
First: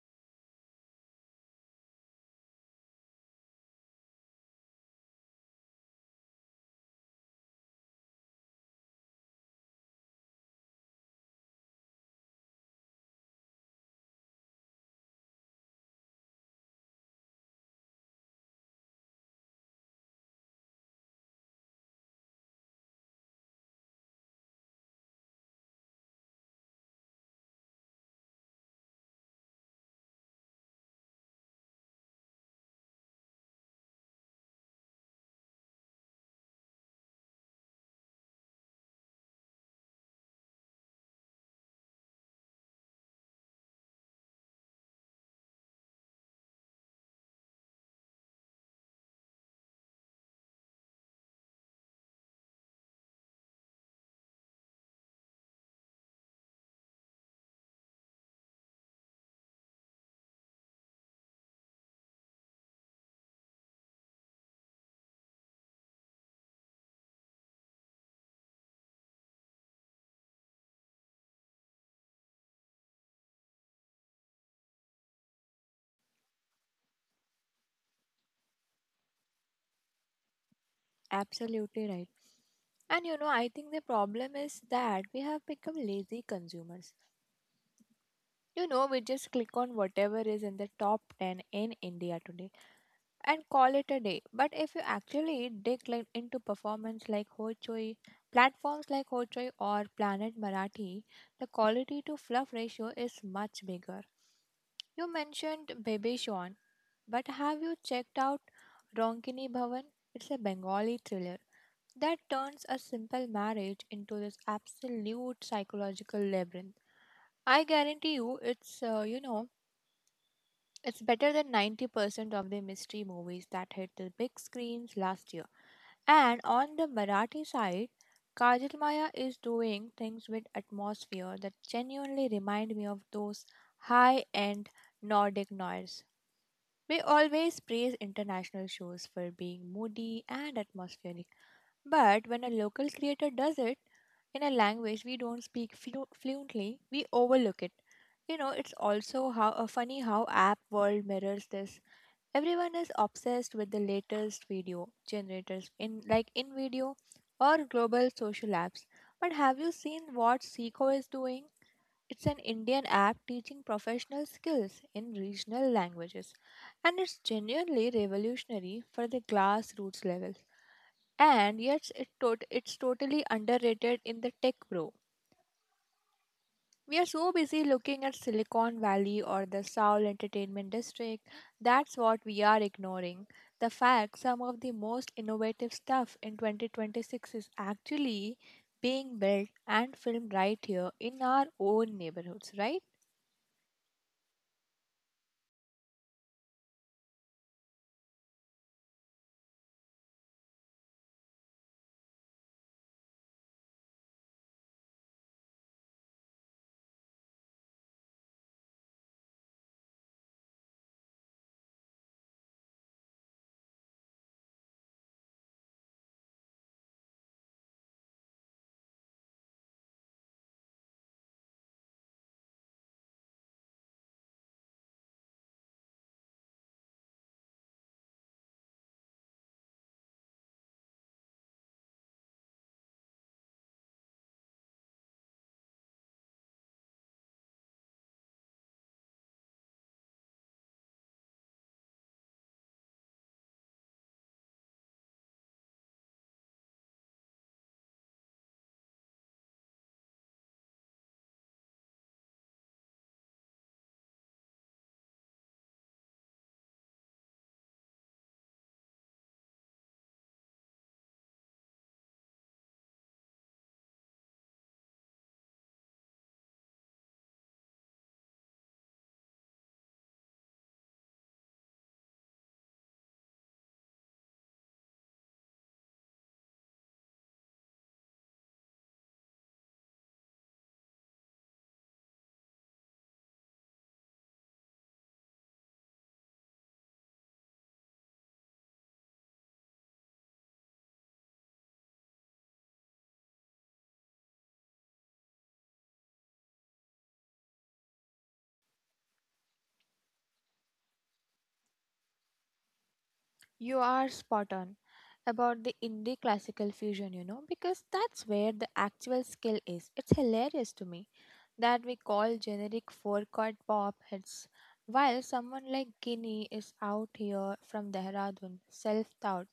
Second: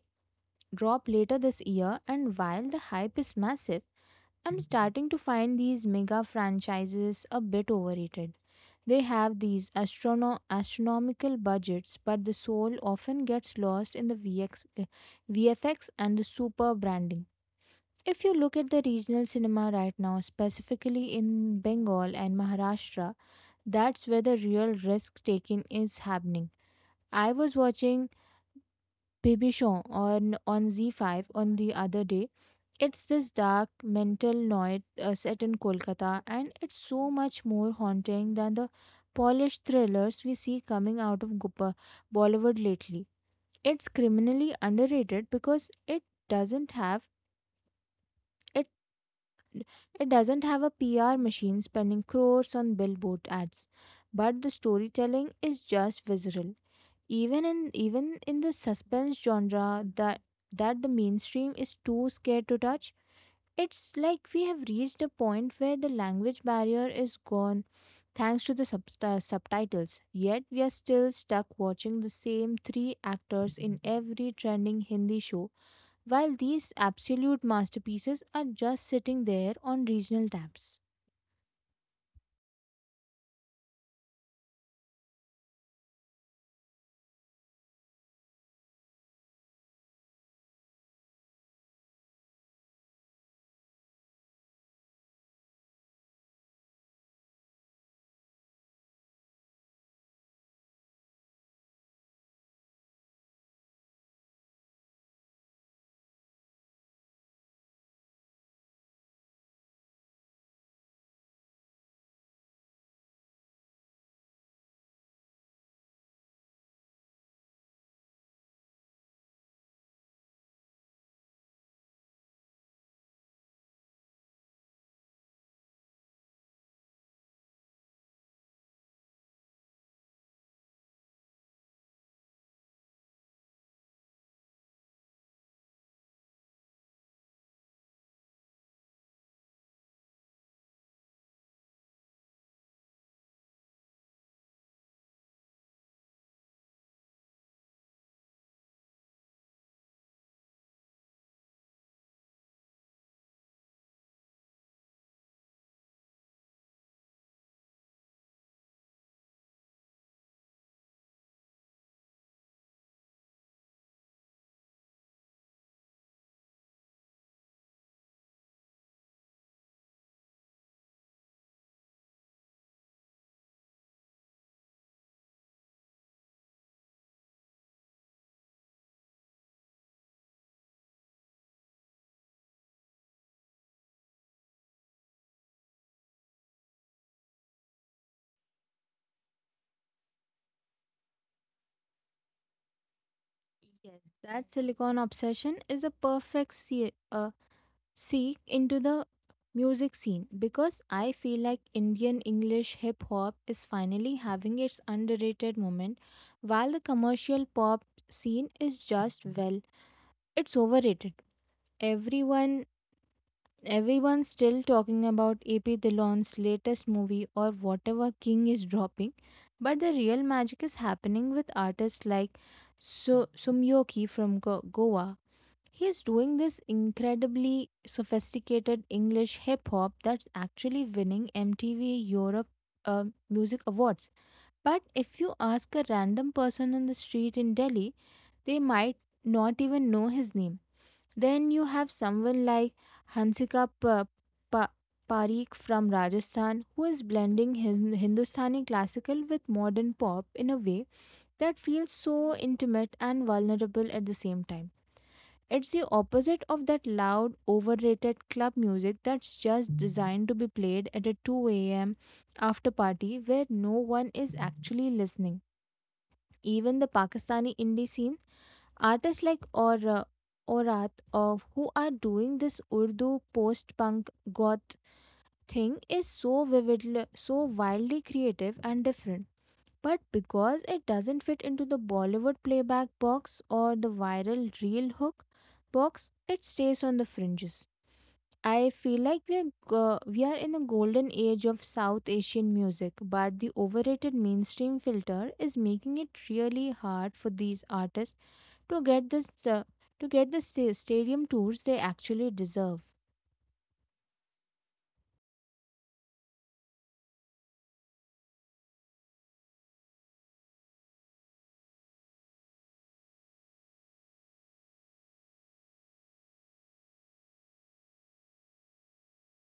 drop later this year. And while the hype is massive, I'm starting to find these mega franchises a bit overrated. They have these astrono- astronomical budgets, but the soul often gets lost in the V X- eh, V F X and the super branding. If you look at the regional cinema right now, specifically in Bengal and Maharashtra, that's where the real risk taking is happening. I was watching Baby Show on, on Z five on the other day. It's this dark mental noir, uh, set in Kolkata, and it's so much more haunting than the polished thrillers we see coming out of Gupa Bollywood lately. It's criminally underrated because it doesn't have it it doesn't have a P R machine spending crores on billboard ads, but the storytelling is just visceral. Even in even in the suspense genre that that the mainstream is too scared to touch. It's like we have reached a point where the language barrier is gone thanks to the subst- uh, subtitles, yet we are still stuck watching the same three actors in every trending Hindi show, while these absolute masterpieces are just sitting there on regional tabs. Absolutely right. And you know, I think the problem is that we have become lazy consumers. You know, we just click on whatever is in the top ten in India today and call it a day. But if you actually dig like into performance like Hoichoi, platforms like Hoichoi or Planet Marathi, the quality to fluff ratio is much bigger. You mentioned Baby Sean, but have you checked out Ronkini Bhavan? It's a Bengali thriller that turns a simple marriage into this absolute psychological labyrinth. I guarantee you, it's, uh, you know, it's better than ninety percent of the mystery movies that hit the big screens last year. And on the Marathi side, Kajal Maya is doing things with atmosphere that genuinely remind me of those high end Nordic noirs. We always praise international shows for being moody and atmospheric, but when a local creator does it in a language we don't speak flu- fluently, we overlook it. You know, it's also how uh, funny how app world mirrors this. Everyone is obsessed with the latest video generators in like in video or global social apps. But have you seen what Seiko is doing? It's an Indian app teaching professional skills in regional languages, and it's genuinely revolutionary for the grassroots level. And yet, it tot- it's totally underrated in the tech bro. We are so busy looking at Silicon Valley or the Seoul Entertainment District, that's what we are ignoring. The fact some of the most innovative stuff in twenty twenty-six is actually being built and filmed right here in our own neighborhoods, right? Yes, that silicon obsession is a perfect se- uh, seek into the music scene, because I feel like Indian English hip hop is finally having its underrated moment while the commercial pop scene is just, well, it's overrated. Everyone everyone's still talking about A P Dillon's latest movie or whatever king is dropping, but the real magic is happening with artists like so Sumyoki from Go- Goa. He is doing this incredibly sophisticated English hip hop that's actually winning M T V Europe, uh, Music Awards. But if you ask a random person on the street in Delhi, they might not even know his name. Then you have someone like Hansika pa- Pa- Parikh from Rajasthan, who is blending his Hindustani classical with modern pop in a way that feels so intimate and vulnerable at the same time. It's the opposite of that loud, overrated club music that's just designed to be played at a two a m after party where no one is actually listening. Even the Pakistani indie scene, artists like Aur, Aurat of, who are doing this Urdu post-punk goth thing, is so vividly, so wildly creative and different. But because it doesn't fit into the Bollywood playback box or the viral reel hook box, it stays on the fringes. I feel like we are go- we are in the golden age of South Asian music, but the overrated mainstream filter is making it really hard for these artists to get this uh, to get the sta- stadium tours they actually deserve. You are spot on about the indie classical fusion, you know, because that's where the actual skill is. It's hilarious to me that we call generic four chord pop hits, while someone like Guinea is out here from Dehradun, self taught,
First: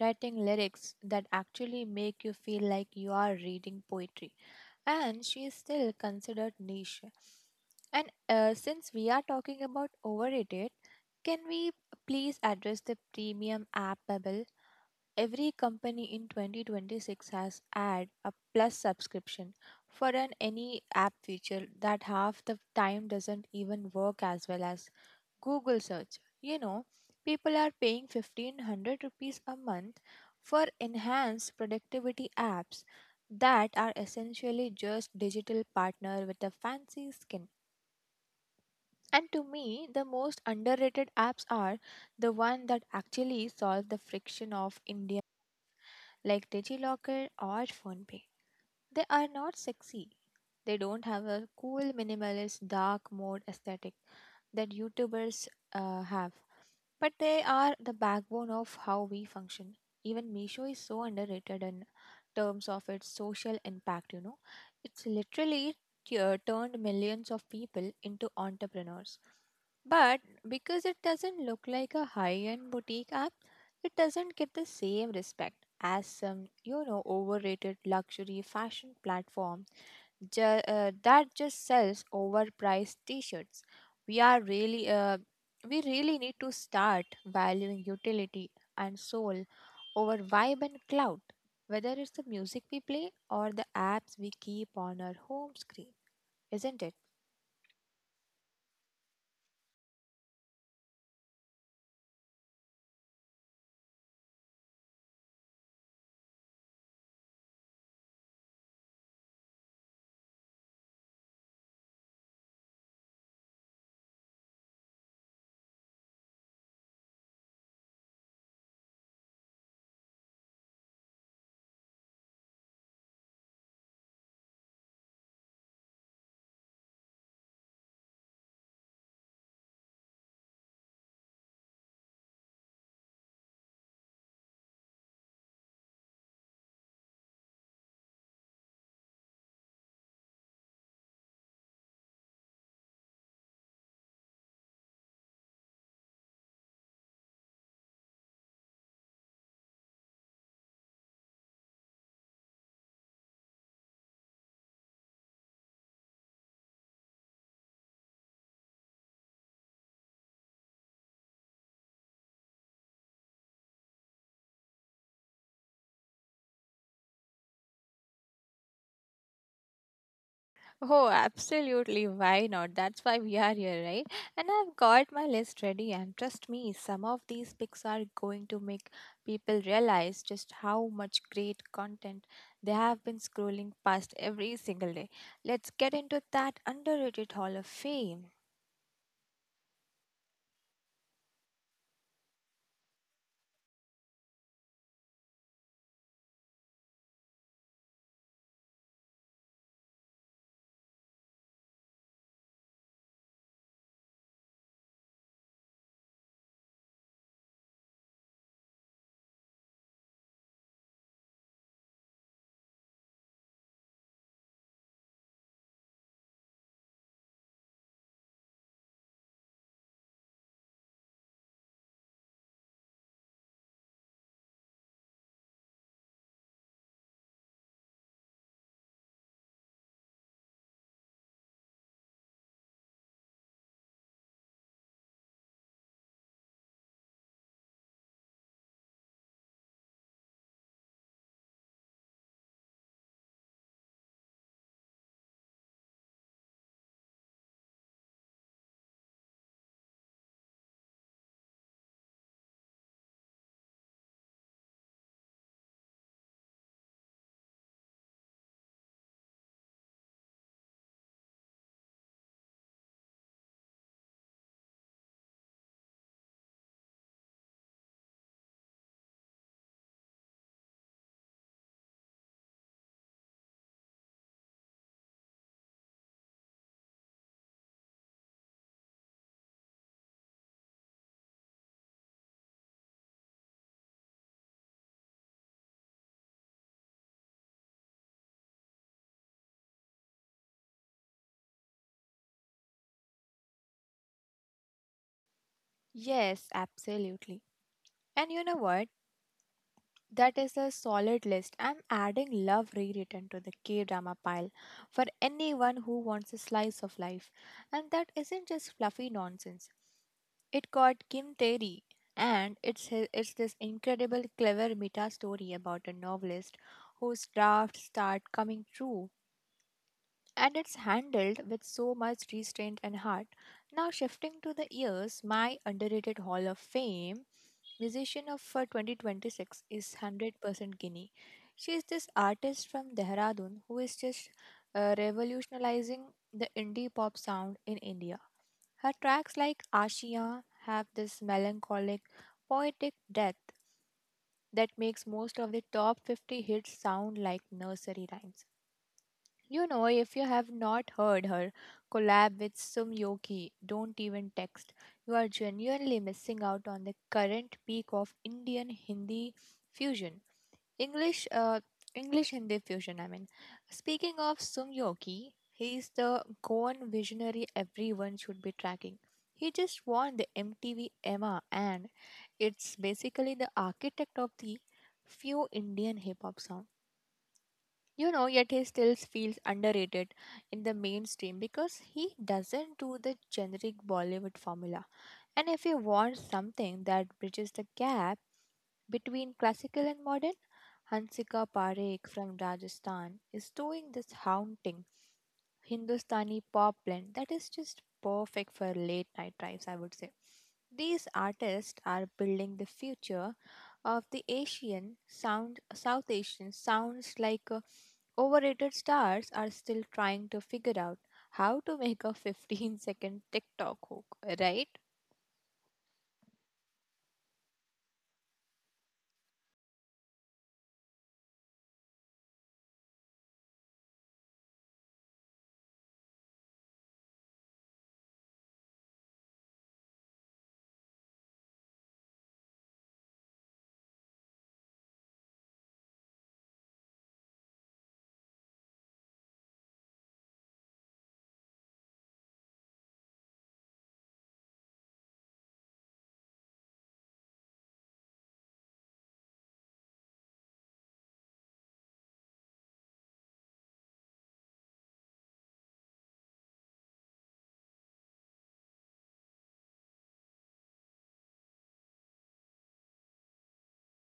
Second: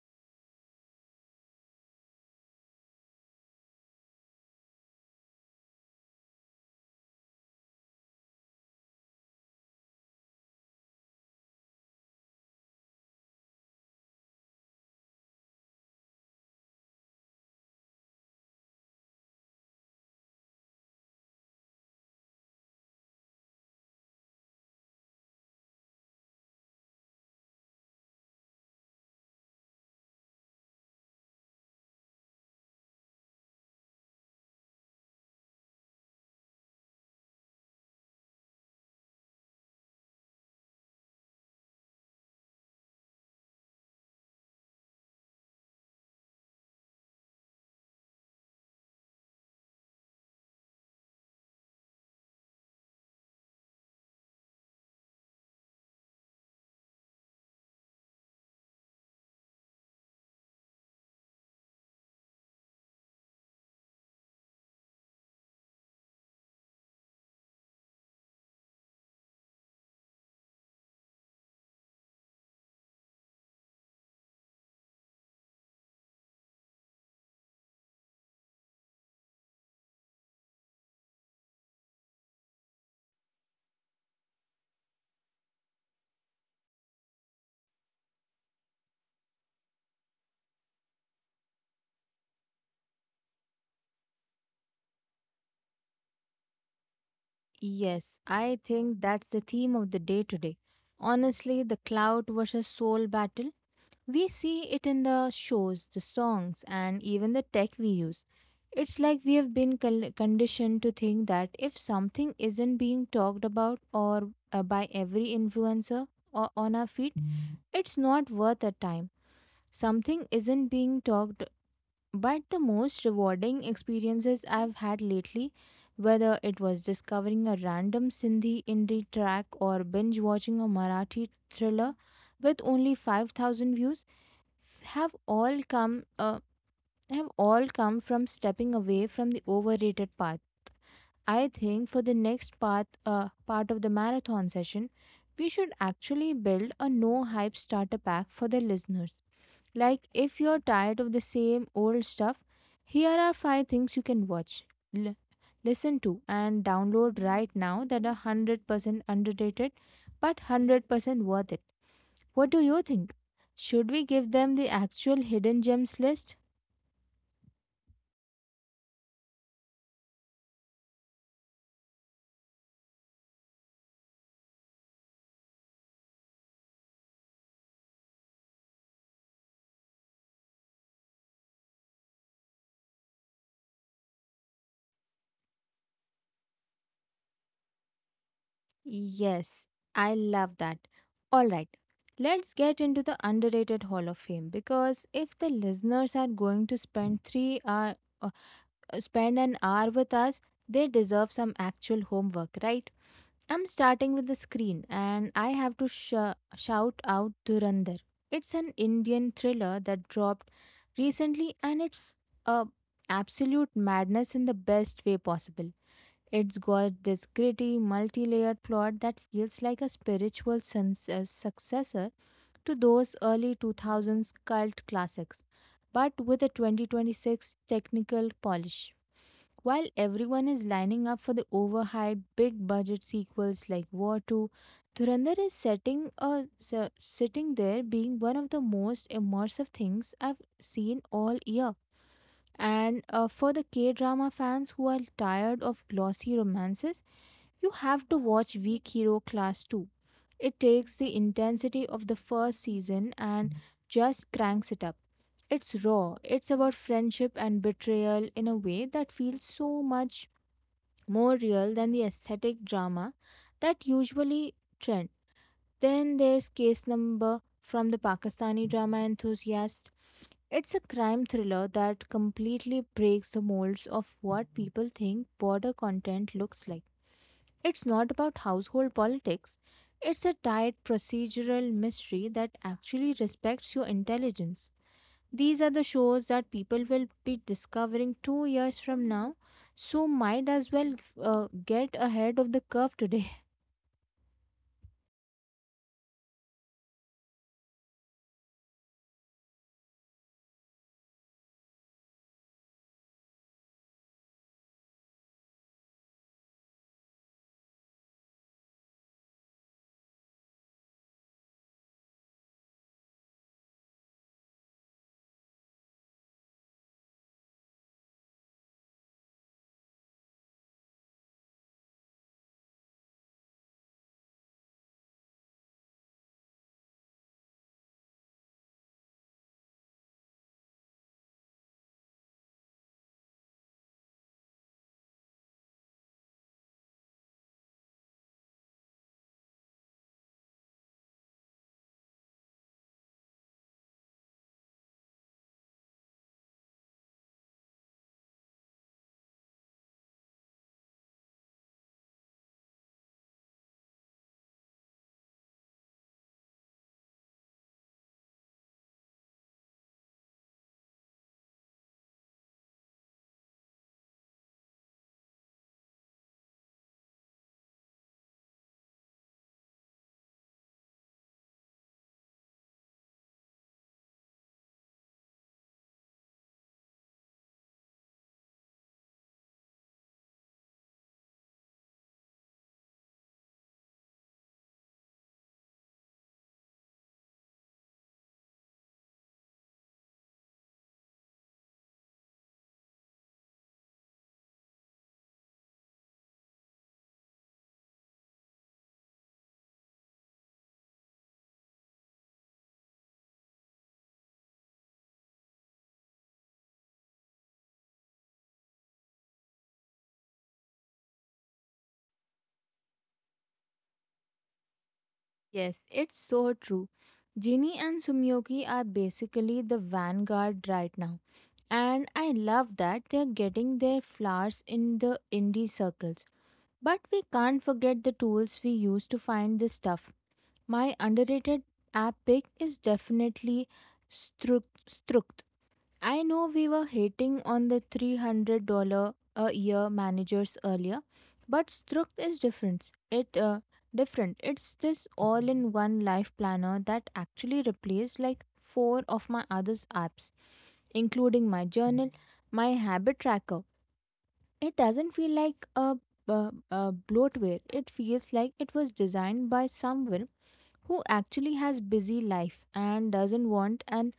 writing lyrics that actually make you feel like you are reading poetry, and she is still considered niche. And uh, Since we are talking about overrated, can we please address the premium app bubble? Every company in twenty twenty-six has add a plus subscription for an any app feature that half the time doesn't even work as well as Google search. You know, people are paying fifteen hundred rupees a month for enhanced productivity apps that are essentially just digital partner with a fancy skin. And to me, the most underrated apps are the one that actually solve the friction of India like DigiLocker or PhonePe. They are not sexy. They don't have a cool minimalist dark mode aesthetic that YouTubers uh, have. But they are the backbone of how we function. Even Meesho is so underrated in terms of its social impact, you know. It's literally tu- turned millions of people into entrepreneurs. But because it doesn't look like a high end boutique app, it doesn't get the same respect as some, you know, overrated luxury fashion platform ju- uh, that just sells overpriced t-shirts. We are really uh, we really need to start valuing utility and soul over vibe and clout, whether it's the music we play or the apps we keep on our home screen, isn't it? Yes, I think that's the theme of the day today. Honestly, the cloud versus soul battle. We see it in the shows, the songs, and even the tech we use. It's like we have been col- conditioned to think that if something isn't being talked about, or uh, by every influencer or on our feed, it's not worth the time. Something isn't being talked, but the most rewarding experiences I've had lately, whether it was discovering a random Sindhi indie track or binge watching a Marathi thriller with only five thousand views, have all come uh, have all come from stepping away from the overrated path. I think for the next part uh, part of the marathon session, we should actually build a no hype starter pack for the listeners. Like, if you're tired of the same old stuff, here are five things you can watch, l- listen to, and download right now that are one hundred percent underrated, but one hundred percent worth it. What do you think? Should we give them the actual hidden gems list? Oh, absolutely. Why not? That's why we are here, right? And I've got my list ready, and trust me, some of these picks are going to make people realize just how much great content they have been scrolling past every single day. Let's get into that underrated Hall of Fame. Yes, I love that. All right, let's get into the underrated Hall of Fame, because if the listeners are going to spend three hour, uh, uh, spend an hour with us, they deserve some actual homework, right? I'm starting with the screen, and I have to sh- uh, shout out Durandar. It's an Indian thriller that dropped recently, and it's a absolute madness in the best way possible. It's got this gritty, multi layered plot that feels like a spiritual sens- uh, successor to those early two thousands cult classics, but with a twenty twenty-six technical polish. While everyone is lining up for the overhyped big budget sequels like War two, Dhurandhar is setting a, se- sitting there being one of the most immersive things I've seen all year. And uh, for the K drama fans who are tired of glossy romances, you have to watch Weak Hero Class two. It takes the intensity of the first season and just cranks it up. It's raw. It's about friendship and betrayal in a way that feels so much more real than the aesthetic drama that usually trend. Then there's Case Number from the Pakistani drama enthusiast. It's a crime thriller that completely breaks the molds of what people think border content looks like. It's not about household politics, it's a tight procedural mystery that actually respects your intelligence. These are the shows that people will be discovering two years from now, so might as well uh, get ahead of the curve today. Yes, absolutely. And you know what? That is a solid list. I'm adding Love Rewritten to the K drama pile for anyone who wants a slice of life. And that isn't just fluffy nonsense. It got Kim Tae Ri, and it's, hi- it's this incredible, clever meta story about a novelist whose drafts start coming true. And it's handled with so much restraint and heart. Now, shifting to the years, my underrated Hall of Fame musician of uh, twenty twenty-six is one hundred percent Guinea. She is this artist from Dehradun who is just uh, revolutionizing the indie pop sound in India. Her tracks like Ashiya have this melancholic, poetic depth that makes most of the top fifty hits sound like nursery rhymes. You know, if you have not heard her collab with Sum Yoki, don't even text. You are genuinely missing out on the current peak of Indian Hindi fusion. English, uh, English Hindi fusion, I mean. Speaking of Sum Yoki, he is the Goan visionary everyone should be tracking. He just won the M T V Emma, and it's basically the architect of the few Indian hip hop sound. You know, yet he still feels underrated in the mainstream because he doesn't do the generic Bollywood formula. And if you want something that bridges the gap between classical and modern, Hansika Parekh from Rajasthan is doing this haunting Hindustani pop blend that is just perfect for late night drives, I would say. These artists are building the future of the Asian sound South Asian sounds like uh, overrated stars are still trying to figure out how to make a fifteen second TikTok hook, right? Yes, it's so true. Ginny and Sumyoki are basically the vanguard right now, and I love that they're getting their flowers in the indie circles. But we can't forget the tools we use to find this stuff. My underrated app pick is definitely Struct. I know we were hating on the three hundred dollars a year managers earlier, but Struct is different. It uh, different. It's this all-in-one life planner that actually replaced like four of my other apps, including my journal, my habit tracker. It doesn't feel like a, a, a bloatware. It feels like it was designed by someone who actually has busy life and doesn't want an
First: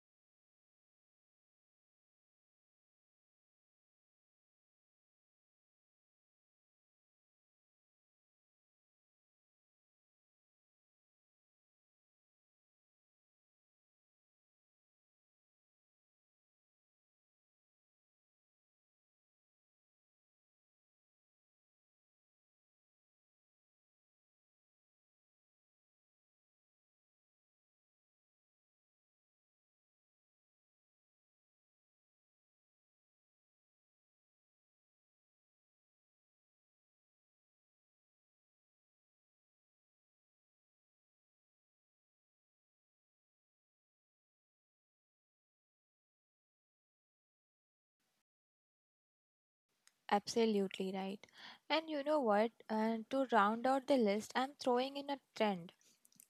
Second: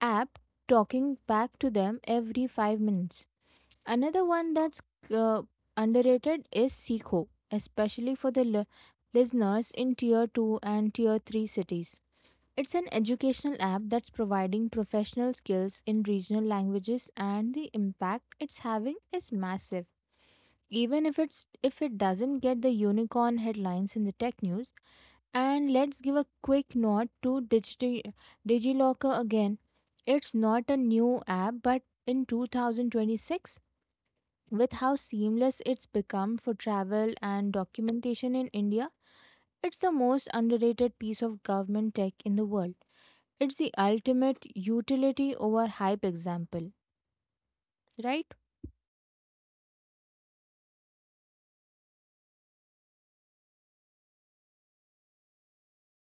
app talking back to them every five minutes. Another one that's uh, underrated is Seekho, especially for the l- listeners in tier two and tier three cities. It's an educational app that's providing professional skills in regional languages, and the impact it's having is massive, even if it's if it doesn't get the unicorn headlines in the tech news. And let's give a quick nod to Digiti- DigiLocker again. It's not a new app, but in two thousand twenty-six, with how seamless it's become for travel and documentation in India, it's the most underrated piece of government tech in the world. It's the ultimate utility over hype example, right? Absolutely right. And you know what? Uh, to round out the list, I'm throwing in a trend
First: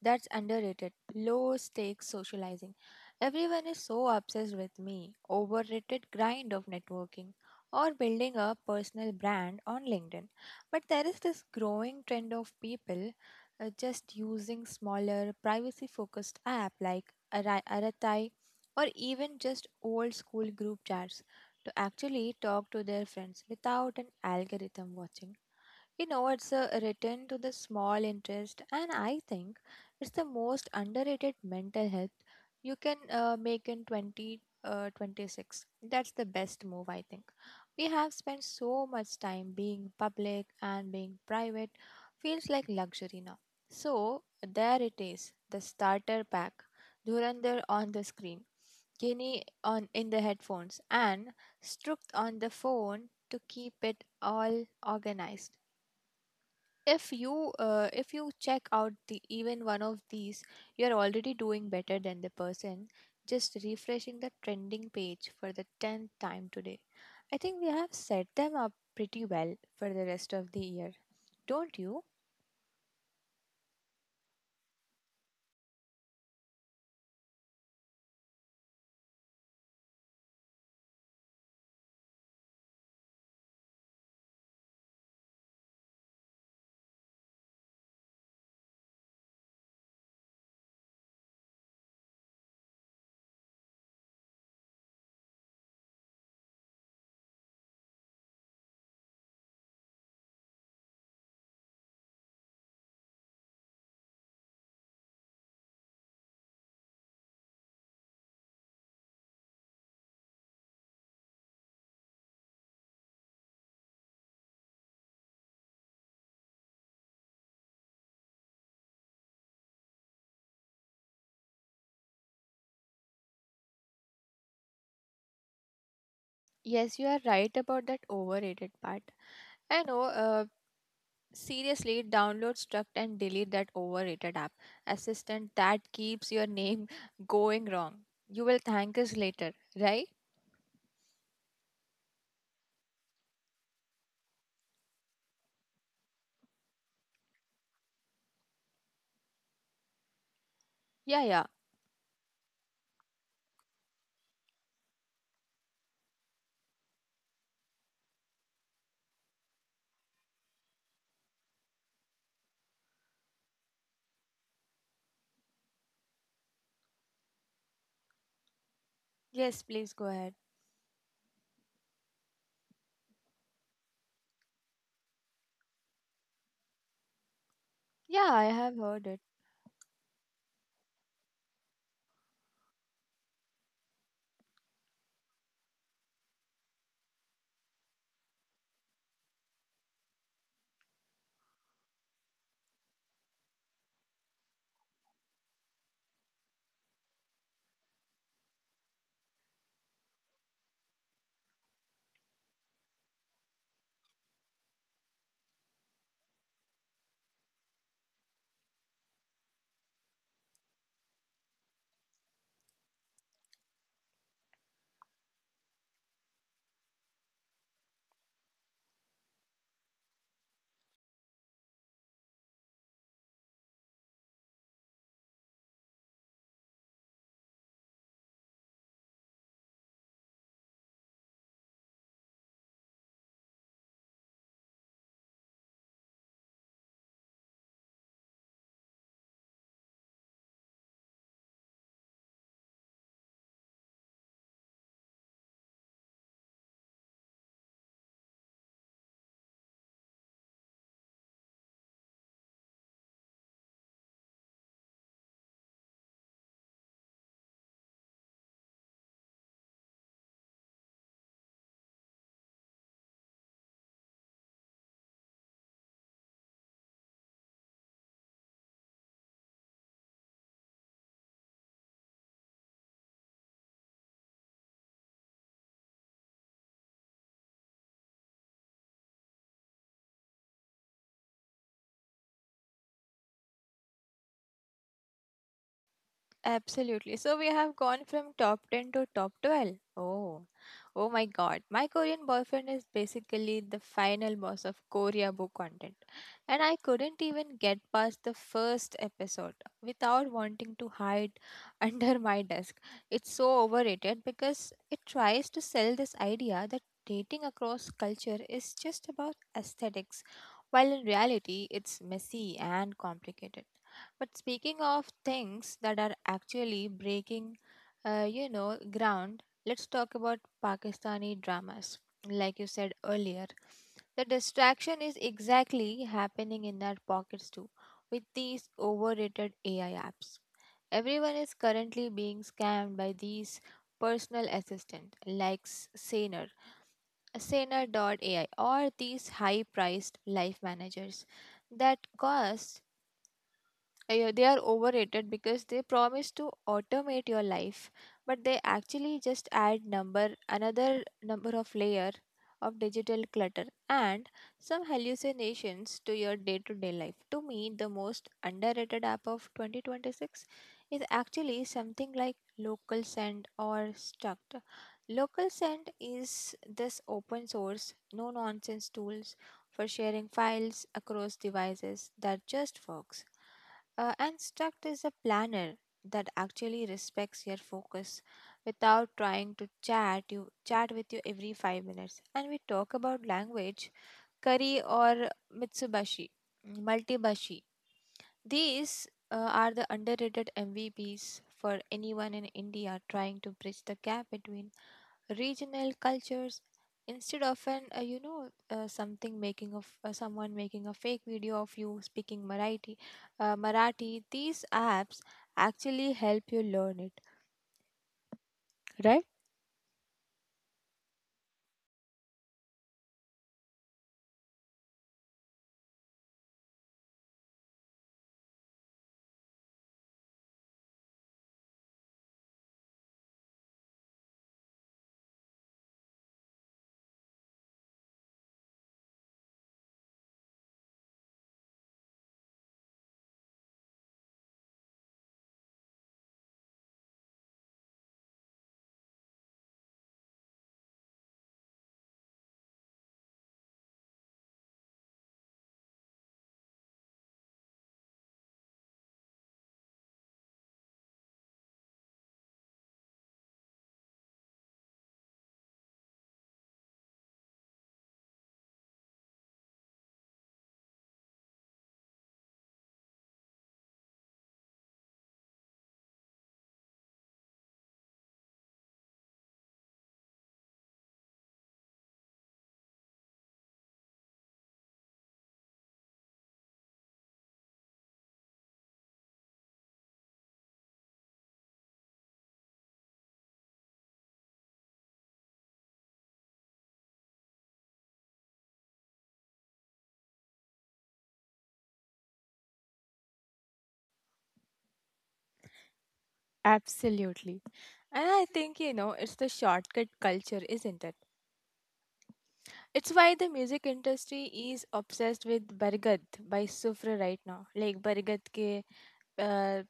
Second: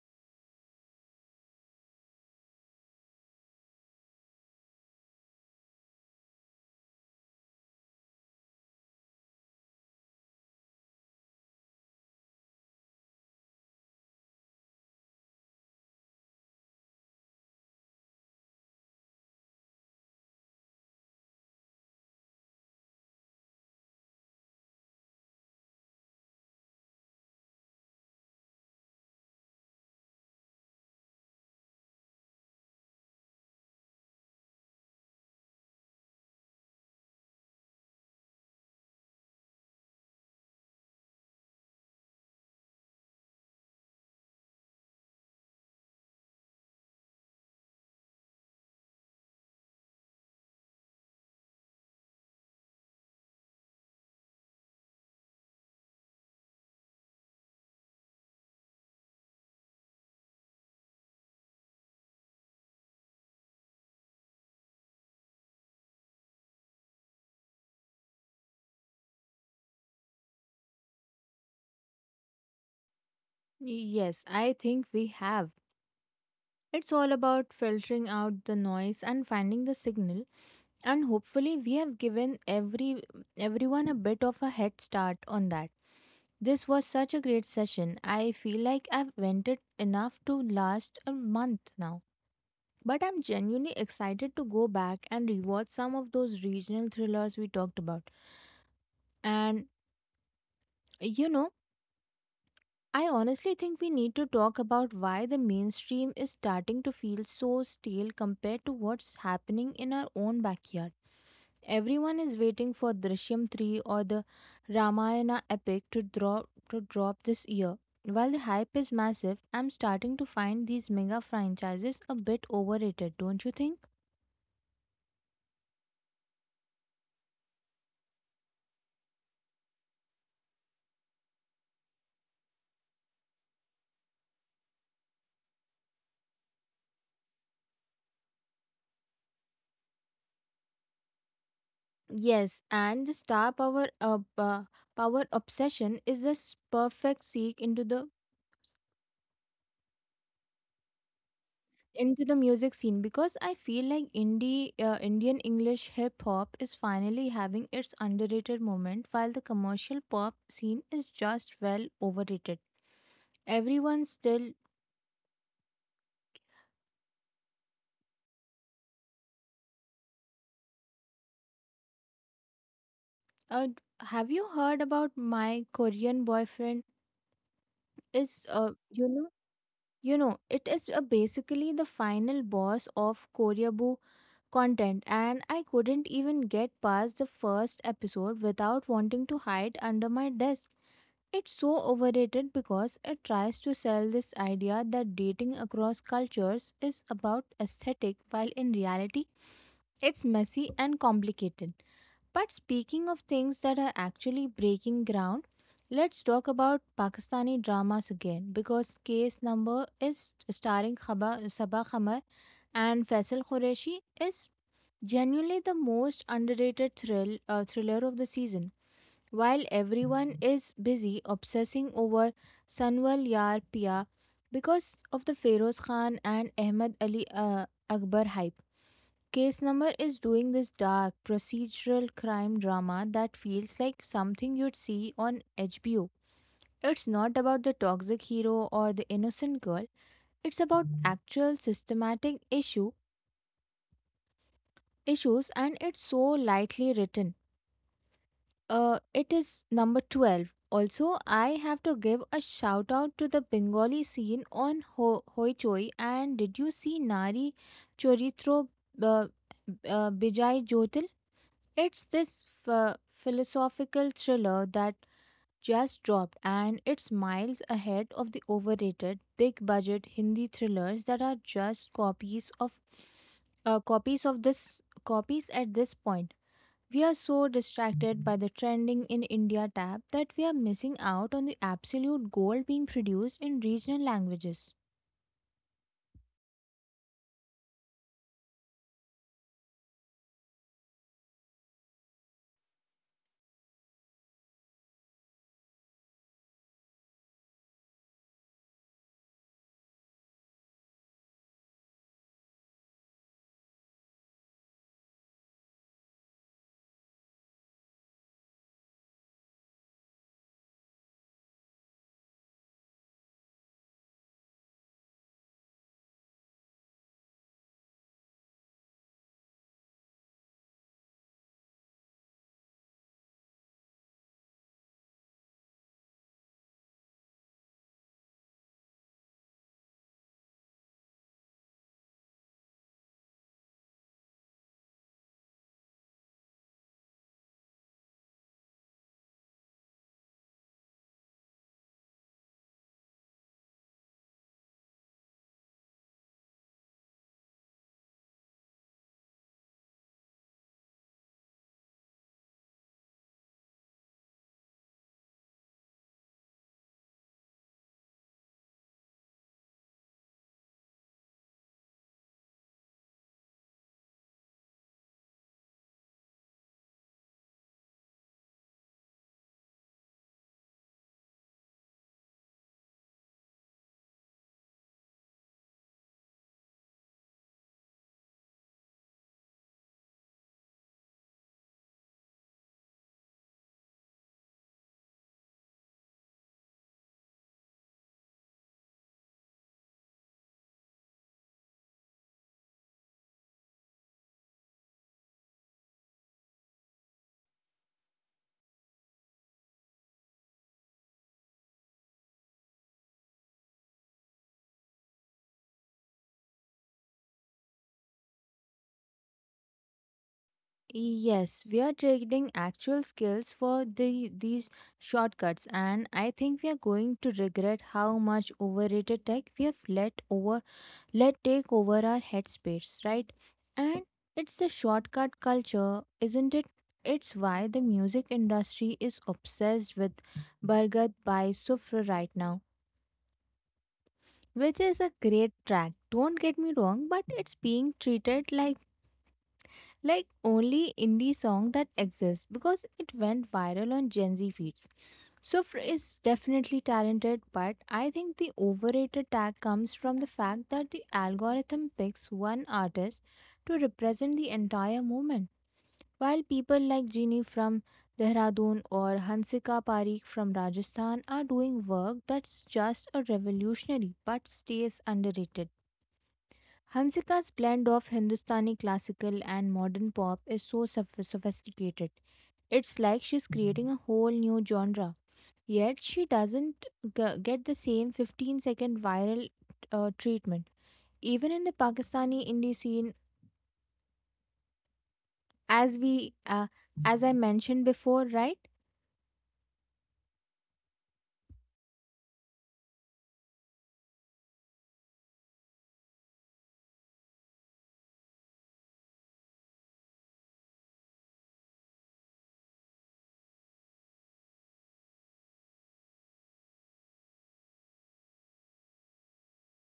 that's underrated low stakes socializing. Everyone is so obsessed with me, overrated grind of networking or building a personal brand on LinkedIn. But there is this growing trend of people uh, just using smaller privacy focused app like Ara- Aratai or even just old school group chats to actually talk to their friends without an algorithm watching. You know, it's a return to the small interest, and I think it's the most underrated mental health you can uh, make in twenty, uh, twenty-six. That's the best move, I think. We have spent so much time being public, and being private feels like luxury now. So, there it is, the starter pack, Dhurandhar on the screen, guinea on in the headphones, and Strook on the phone to keep it all organized. If you uh, if you check out the even one of these, you are already doing better than the person just refreshing the trending page for the tenth time today. I think we have set them up pretty well for the rest of the year, don't you? Yes, I think we have. It's all about filtering out the noise and finding the signal, and hopefully we have given every everyone a bit of a head start on that. This was such a great session. I feel like I've vented enough to last a month now, but I'm genuinely excited to go back and rewatch some of those regional thrillers we talked about. And you know I honestly think we need to talk about why the mainstream is starting to feel so stale compared to what's happening in our own backyard. Everyone is waiting for Drishyam three or the Ramayana epic to drop to drop this year. While the hype is massive, I'm starting to find these mega franchises a bit overrated, don't you think? Yes, you are right about that overrated part. I know uh, Seriously, download, struct, and delete that overrated app assistant that keeps your name going wrong. You will thank us later, right? Yes, and the star power uh, uh, power obsession is a s- perfect seek into the Yeah, yeah. into the music scene because I feel like indie uh, Indian English hip hop is finally having its underrated moment, while the commercial pop scene is just, well, overrated. Everyone still Yes, please go ahead. uh, have you heard about my Korean boyfriend? Yeah, I Is have uh, heard you it. know you know it is uh, basically the final boss of Koreabu content, and I couldn't even get past the first episode without wanting to hide under my desk. It's so overrated because it tries to sell this idea that dating across cultures is about aesthetic, while in reality, it's messy and complicated. But speaking of things that are actually breaking ground, let's talk about Pakistani dramas again, because Case Number is starring Khaba, Sabah Khamar and Faisal Qureshi. Is genuinely the most underrated thrill uh, thriller of the season. While everyone is busy obsessing over Sanwal Yar Pia because of the Feroz Khan and Ahmad Ali uh, Akbar hype, Case Number is doing this dark procedural crime drama that feels like something you'd see on H B O. It's not about the toxic hero or the innocent girl, it's about actual systematic issue issues, and it's so lightly written. Uh, it is number twelve. Also, I have to give a shout out to the Bengali scene on Ho- Hoichoi. And did you see Nari Choritro uh, uh, Bijay Jotil? It's this ph- philosophical thriller that just dropped, and it's miles ahead of the overrated big budget Hindi thrillers that are just copies of uh, copies of this copies at this point. We are so distracted by the trending in India tab that we are missing out on the absolute gold being produced in regional languages. Absolutely. So we have gone from top ten to top twelve. Oh, oh my god. My Korean boyfriend is basically the final boss of Korea book content. And I couldn't even get past the first episode without wanting to hide under my desk. It's so overrated because it tries to sell this idea that dating across culture is just about aesthetics, while in reality, it's messy and complicated. But speaking of things that are actually breaking, uh, you know, ground, let's talk about Pakistani dramas. Like you said earlier, the distraction is exactly happening in our pockets too, with these overrated A I apps. Everyone is currently being scammed by these personal assistant like S- Saner, A I, or these high-priced life managers that cost uh, they are overrated because they promise to automate your life, but they actually just add number another number of layer of digital clutter and some hallucinations to your day-to-day life. To me, the most underrated app of twenty twenty-six is actually something like local send or struct. Local send is this open source no nonsense tool for sharing files across devices that just works. Uh, and Struct is a planner that actually respects your focus without trying to chat you chat with you every five minutes. And we talk about language curry or mitsubashi multibashi. These uh, are the underrated M V Ps for anyone in India trying to bridge the gap between regional cultures, instead of an uh, you know uh, something making of uh, someone making a fake video of you speaking marathi, uh, marathi. These apps actually help you learn it, right Right? Yes, we are trading actual skills for the, these shortcuts, and I think we are going to regret how much overrated tech we have let over let take over our headspace, right? And it's the shortcut culture, isn't it? It's why the music industry is obsessed with Bargat by Sufra right now, which is a great track, don't get me wrong, but it's being treated like like only indie song that exists because it went viral on Gen Z feeds. Sufr is definitely talented, but I think the overrated tag comes from the fact that the algorithm picks one artist to represent the entire movement, while people like Genie from Dehradun or Hansika Parikh from Rajasthan are doing work that's just a revolutionary but stays underrated. Hansika's blend of Hindustani classical and modern pop is so soph- sophisticated. It's like she's creating a whole new genre. Yet she doesn't g- get the same fifteen second viral uh, treatment. Even in the Pakistani indie scene, as we uh, as I mentioned before, right? Absolutely. And I think, you know, it's the shortcut culture, isn't it? It's why the music industry is obsessed with Bargat by Sufra right now. Like Bargat ke uh,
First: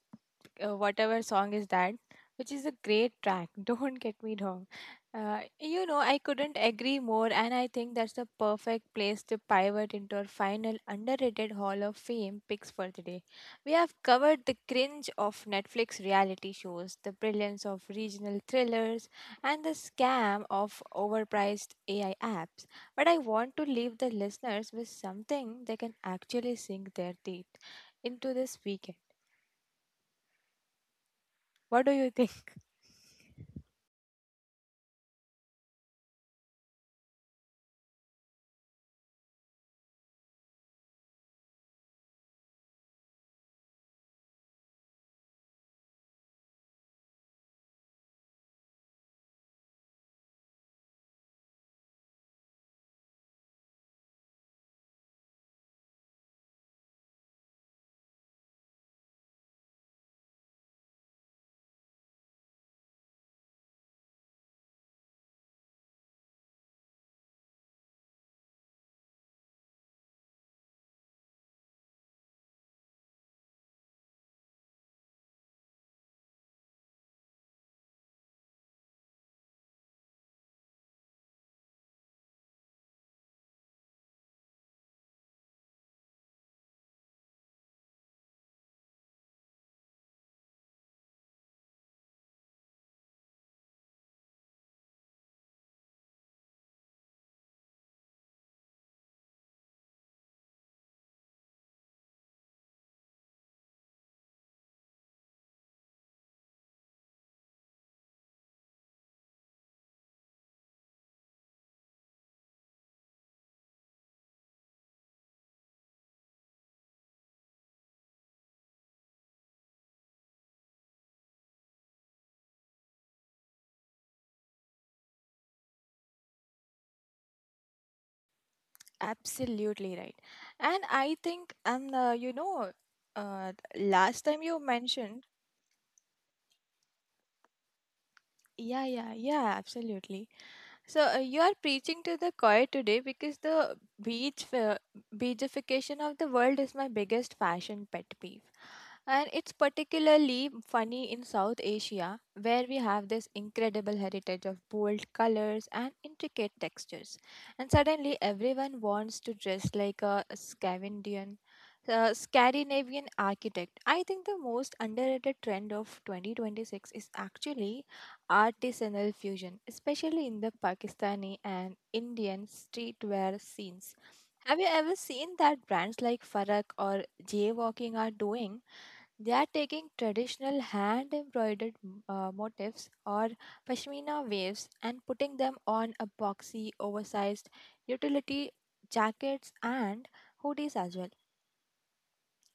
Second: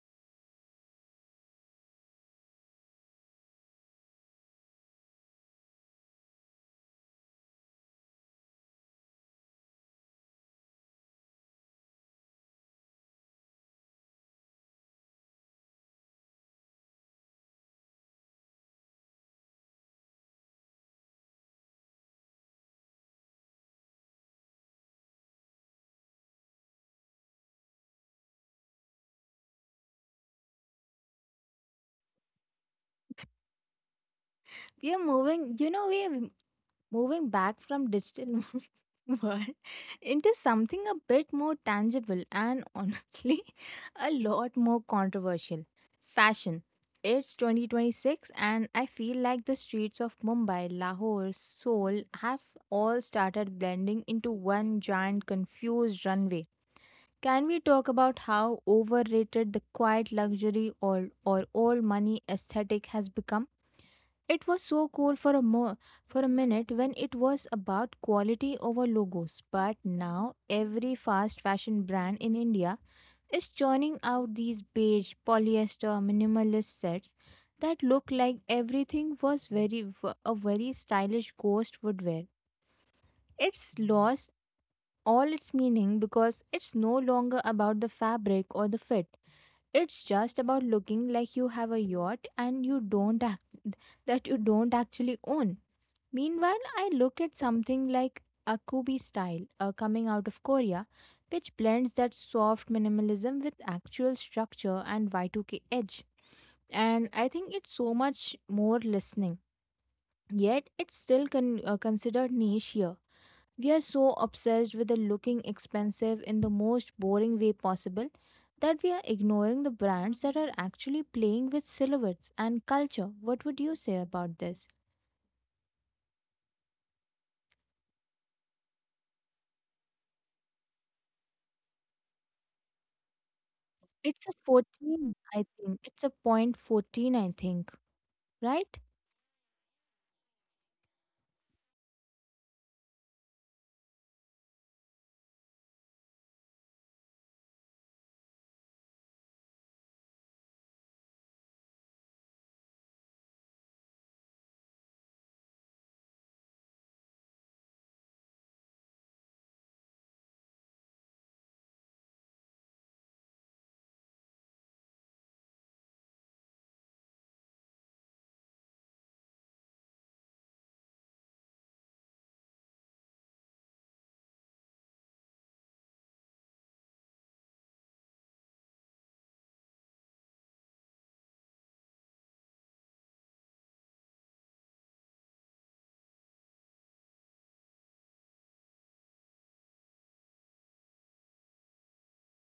uh, whatever song is that, which is a great track. Don't get me wrong. Uh, you know, I couldn't agree more, and I think that's the perfect place to pivot into our final underrated Hall of Fame picks for today. We have covered the cringe of Netflix reality shows, the brilliance of regional thrillers, and the scam of overpriced A I apps. But I want to leave the listeners with something they can actually sink their teeth into this weekend. What do you think? We are moving. You know, we are moving back from digital world into something a bit more tangible and, honestly, a lot more controversial. Fashion, it's twenty twenty-six, and I feel like the streets of Mumbai, Lahore, Seoul have all started blending into one giant confused runway. Can we talk about how overrated the quiet luxury or, or old money aesthetic has become? It was so cool for a mo- for a minute when it was about quality over logos, but now every fast fashion brand in India is churning out these beige polyester minimalist sets that look like everything was very a very stylish ghost would wear. It's lost all its meaning because it's no longer about the fabric or the fit. It's just about looking like you have a yacht and you don't act- that you don't actually own. Meanwhile, I looked at something like Akubi style uh, coming out of Korea, which blends that soft minimalism with actual structure and Y two K edge. And I think it's so much more listening. Yet, it's still con- uh, considered niche here. We are so obsessed with the looking expensive in the most boring way possible that we are ignoring the brands that are actually playing with silhouettes and culture. What would you say about this? Absolutely right. And I think, and uh, you know, uh, last It's a time you fourteen, mentioned. I think. It's a point fourteen, I think, Yeah, right? yeah, yeah, absolutely. So uh, you are preaching to the choir today, because the beach fe- beachification of the world is my biggest fashion pet peeve. And it's particularly funny in South Asia where we have this incredible heritage of bold colors and intricate textures. And suddenly everyone wants to dress like a Scandinavian uh, Scandinavian architect. I think the most underrated trend of twenty twenty-six is actually artisanal fusion, especially in the Pakistani and Indian streetwear scenes. Have you ever seen that brands like Farak or Jaywalking are doing? They are taking traditional hand embroidered uh, motifs or pashmina waves and putting them on a boxy, oversized utility jackets and hoodies as well.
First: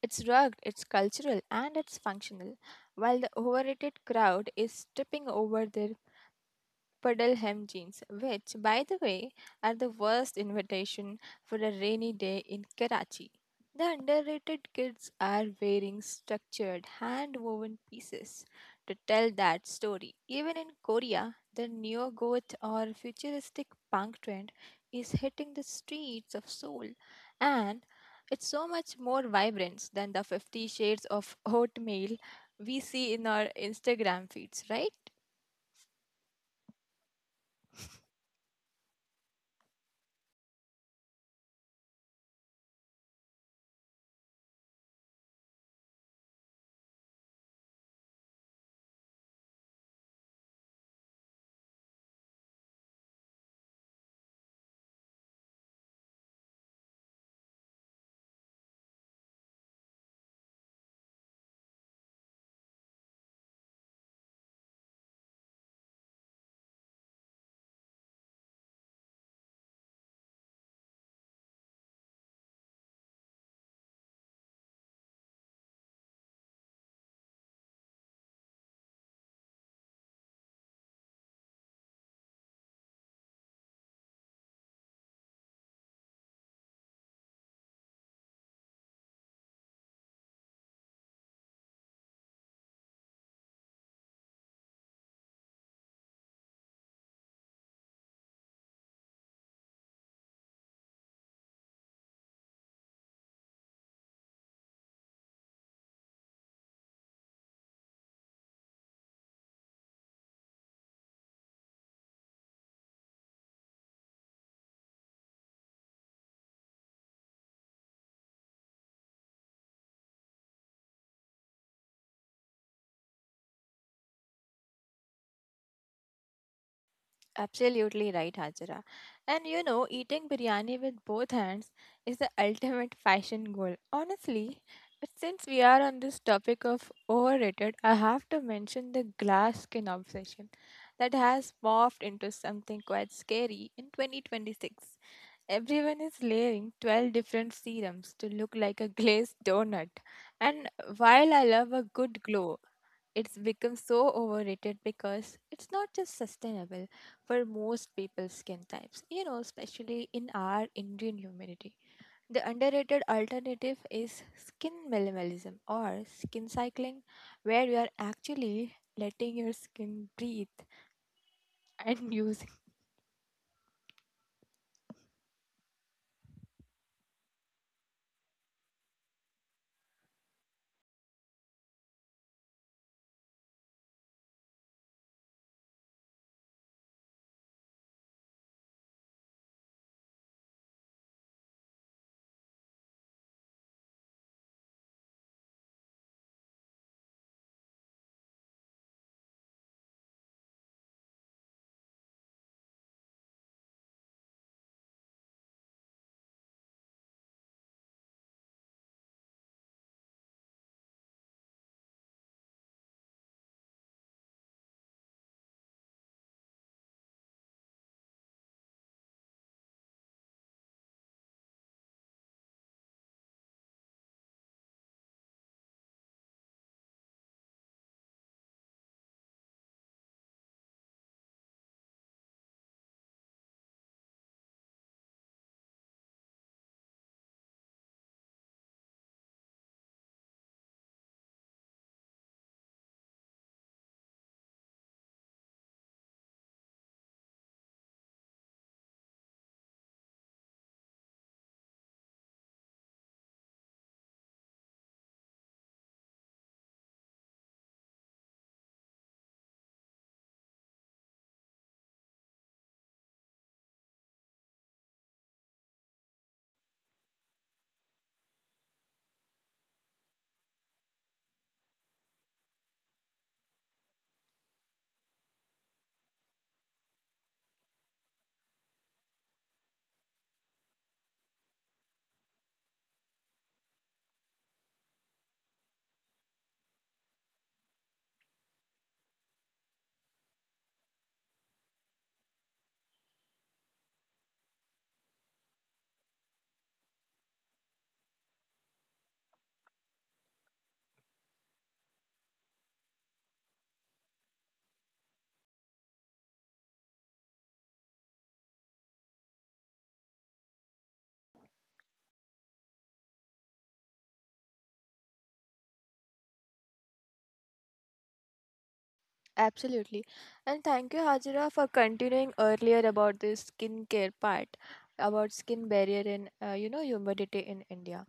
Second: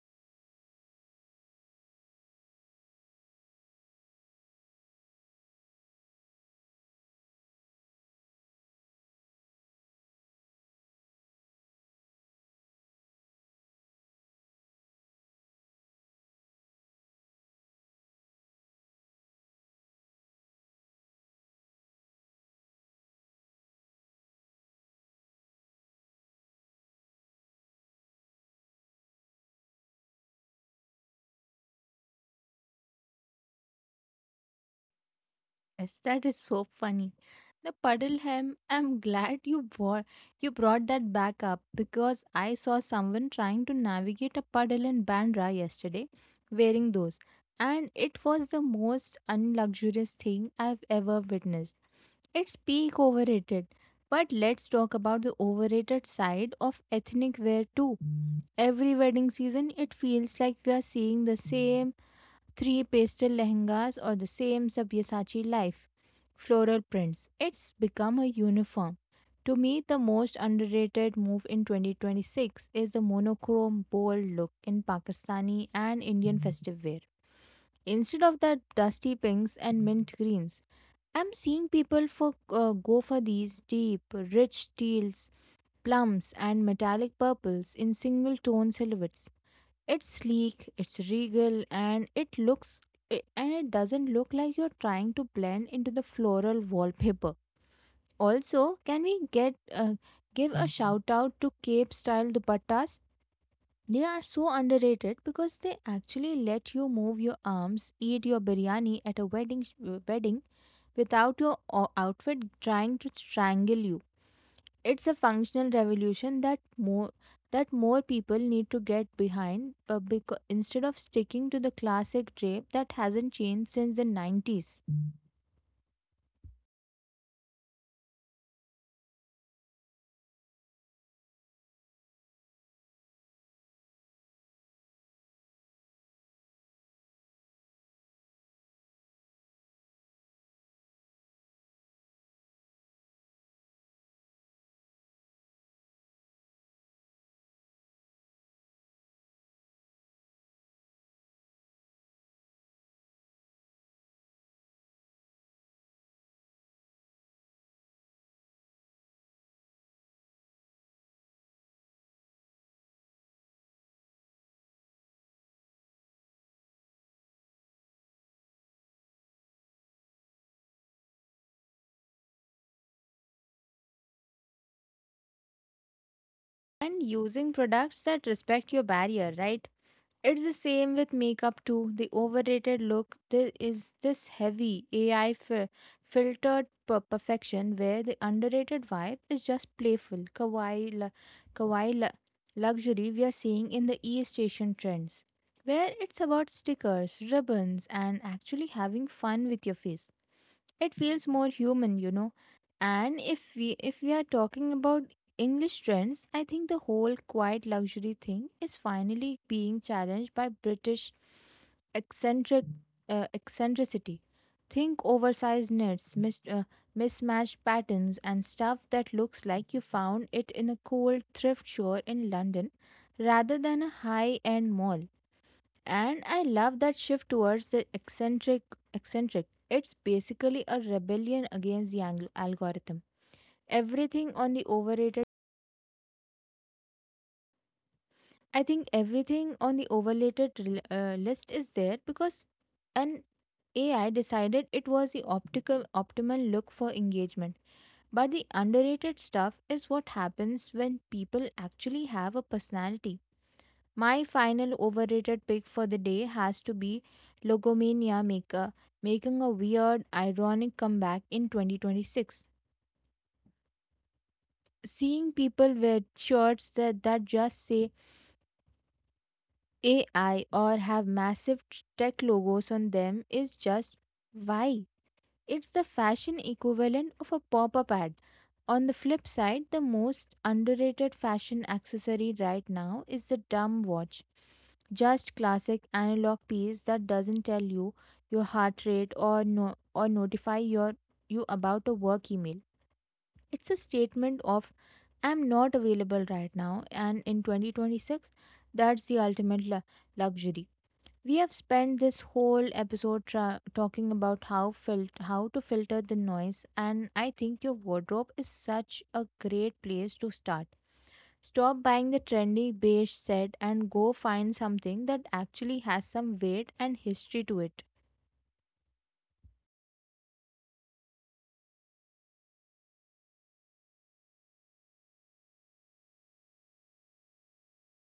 It's rugged, it's cultural, and it's functional, while the overrated crowd is tripping over their Puddleham jeans, which, by the way, are the worst invitation for a rainy day in Karachi. The underrated kids are wearing structured, hand woven pieces to tell that story. Even in Korea, the neo goth or futuristic punk trend is hitting the streets of Seoul, and it's so much more vibrant than the fifty shades of oatmeal we see in our Instagram feeds, right? Yes, that is so funny. The puddle hem, I'm glad you brought you brought that back up, because I saw someone trying to navigate a puddle in Bandra yesterday wearing those, and it was the most unluxurious thing I've ever witnessed. It's peak overrated. But let's talk about the overrated side of ethnic wear too. Every wedding season, it feels like we are seeing the same three pastel lehengas or the same Sabyasachi life. Floral prints. It's become a uniform. To me, the most underrated move in twenty twenty-six is the monochrome bold look in Pakistani and Indian festive wear. Instead of the dusty pinks and mint greens, I'm seeing people for uh, go for these deep, rich teals, plums, and metallic purples in single tone silhouettes. It's sleek, it's regal, and it looks i- and it doesn't look like you're trying to blend into the floral wallpaper. Also, can we get uh, give a shout out to cape style dupattas? They are so underrated because they actually let you move your arms, eat your biryani at a wedding sh- wedding without your o- outfit trying to strangle you. It's a functional revolution that more that more people need to get behind, uh, because instead of sticking to the classic drape that hasn't changed since the nineties. Absolutely right, Hajira. And you know, eating biryani with both hands is the ultimate fashion goal. Honestly, but since we are on this topic of overrated, I have to mention the glass skin obsession that has morphed into something quite scary in twenty twenty-six. Everyone is layering twelve different serums to look like a glazed donut. And while I love a good glow, it's become so overrated because it's not just sustainable for most people's skin types, you know, especially in our Indian humidity. The underrated alternative is skin minimalism or skin cycling, where you are actually letting your skin breathe and use. And using products that respect your barrier, right? It's the same with makeup too. The overrated look there is this heavy A I fi- filtered per- perfection, where the underrated vibe is just playful, kawaii, lu- kawaii lu- luxury we are seeing in the e station trends, where it's about stickers, ribbons, and actually having fun with your face. It feels more human, you know. And if we if we are talking about English trends, I think the whole quiet luxury thing is finally being challenged by British eccentric uh, eccentricity. Think oversized knits, mis- uh, mismatched patterns, and stuff that looks like you found it in a cool thrift store in London, rather than a high end mall. And I love that shift towards the eccentric. Eccentric. It's basically a rebellion against the ang- algorithm. Everything on the overrated. I think everything on the overrated rel- uh, list is there because an A I decided it was the optical optimal look for engagement. But the underrated stuff is what happens when people actually have a personality. My final overrated pick for the day has to be Logomania Maker, making a weird, ironic comeback in twenty twenty-six. Seeing people wear shirts that, that just say A I or have massive t- tech logos on them is just why? It's the fashion equivalent of a pop up ad. On the flip side, the most underrated fashion accessory right now is the dumb watch. Just classic analog piece that doesn't tell you your heart rate or no or notify your you about a work email. It's a statement of I'm not available right now, and in twenty twenty-six, that's the ultimate lu- luxury. We have spent this whole episode tra- talking about how fil- how to filter the noise, and I think your wardrobe is such a great place to start. Stop buying the trendy beige set and go find something that actually has some weight and history to it. Absolutely. And thank you, Hajira, for continuing earlier about the skincare part, about skin barrier and, uh, you know, humidity in India.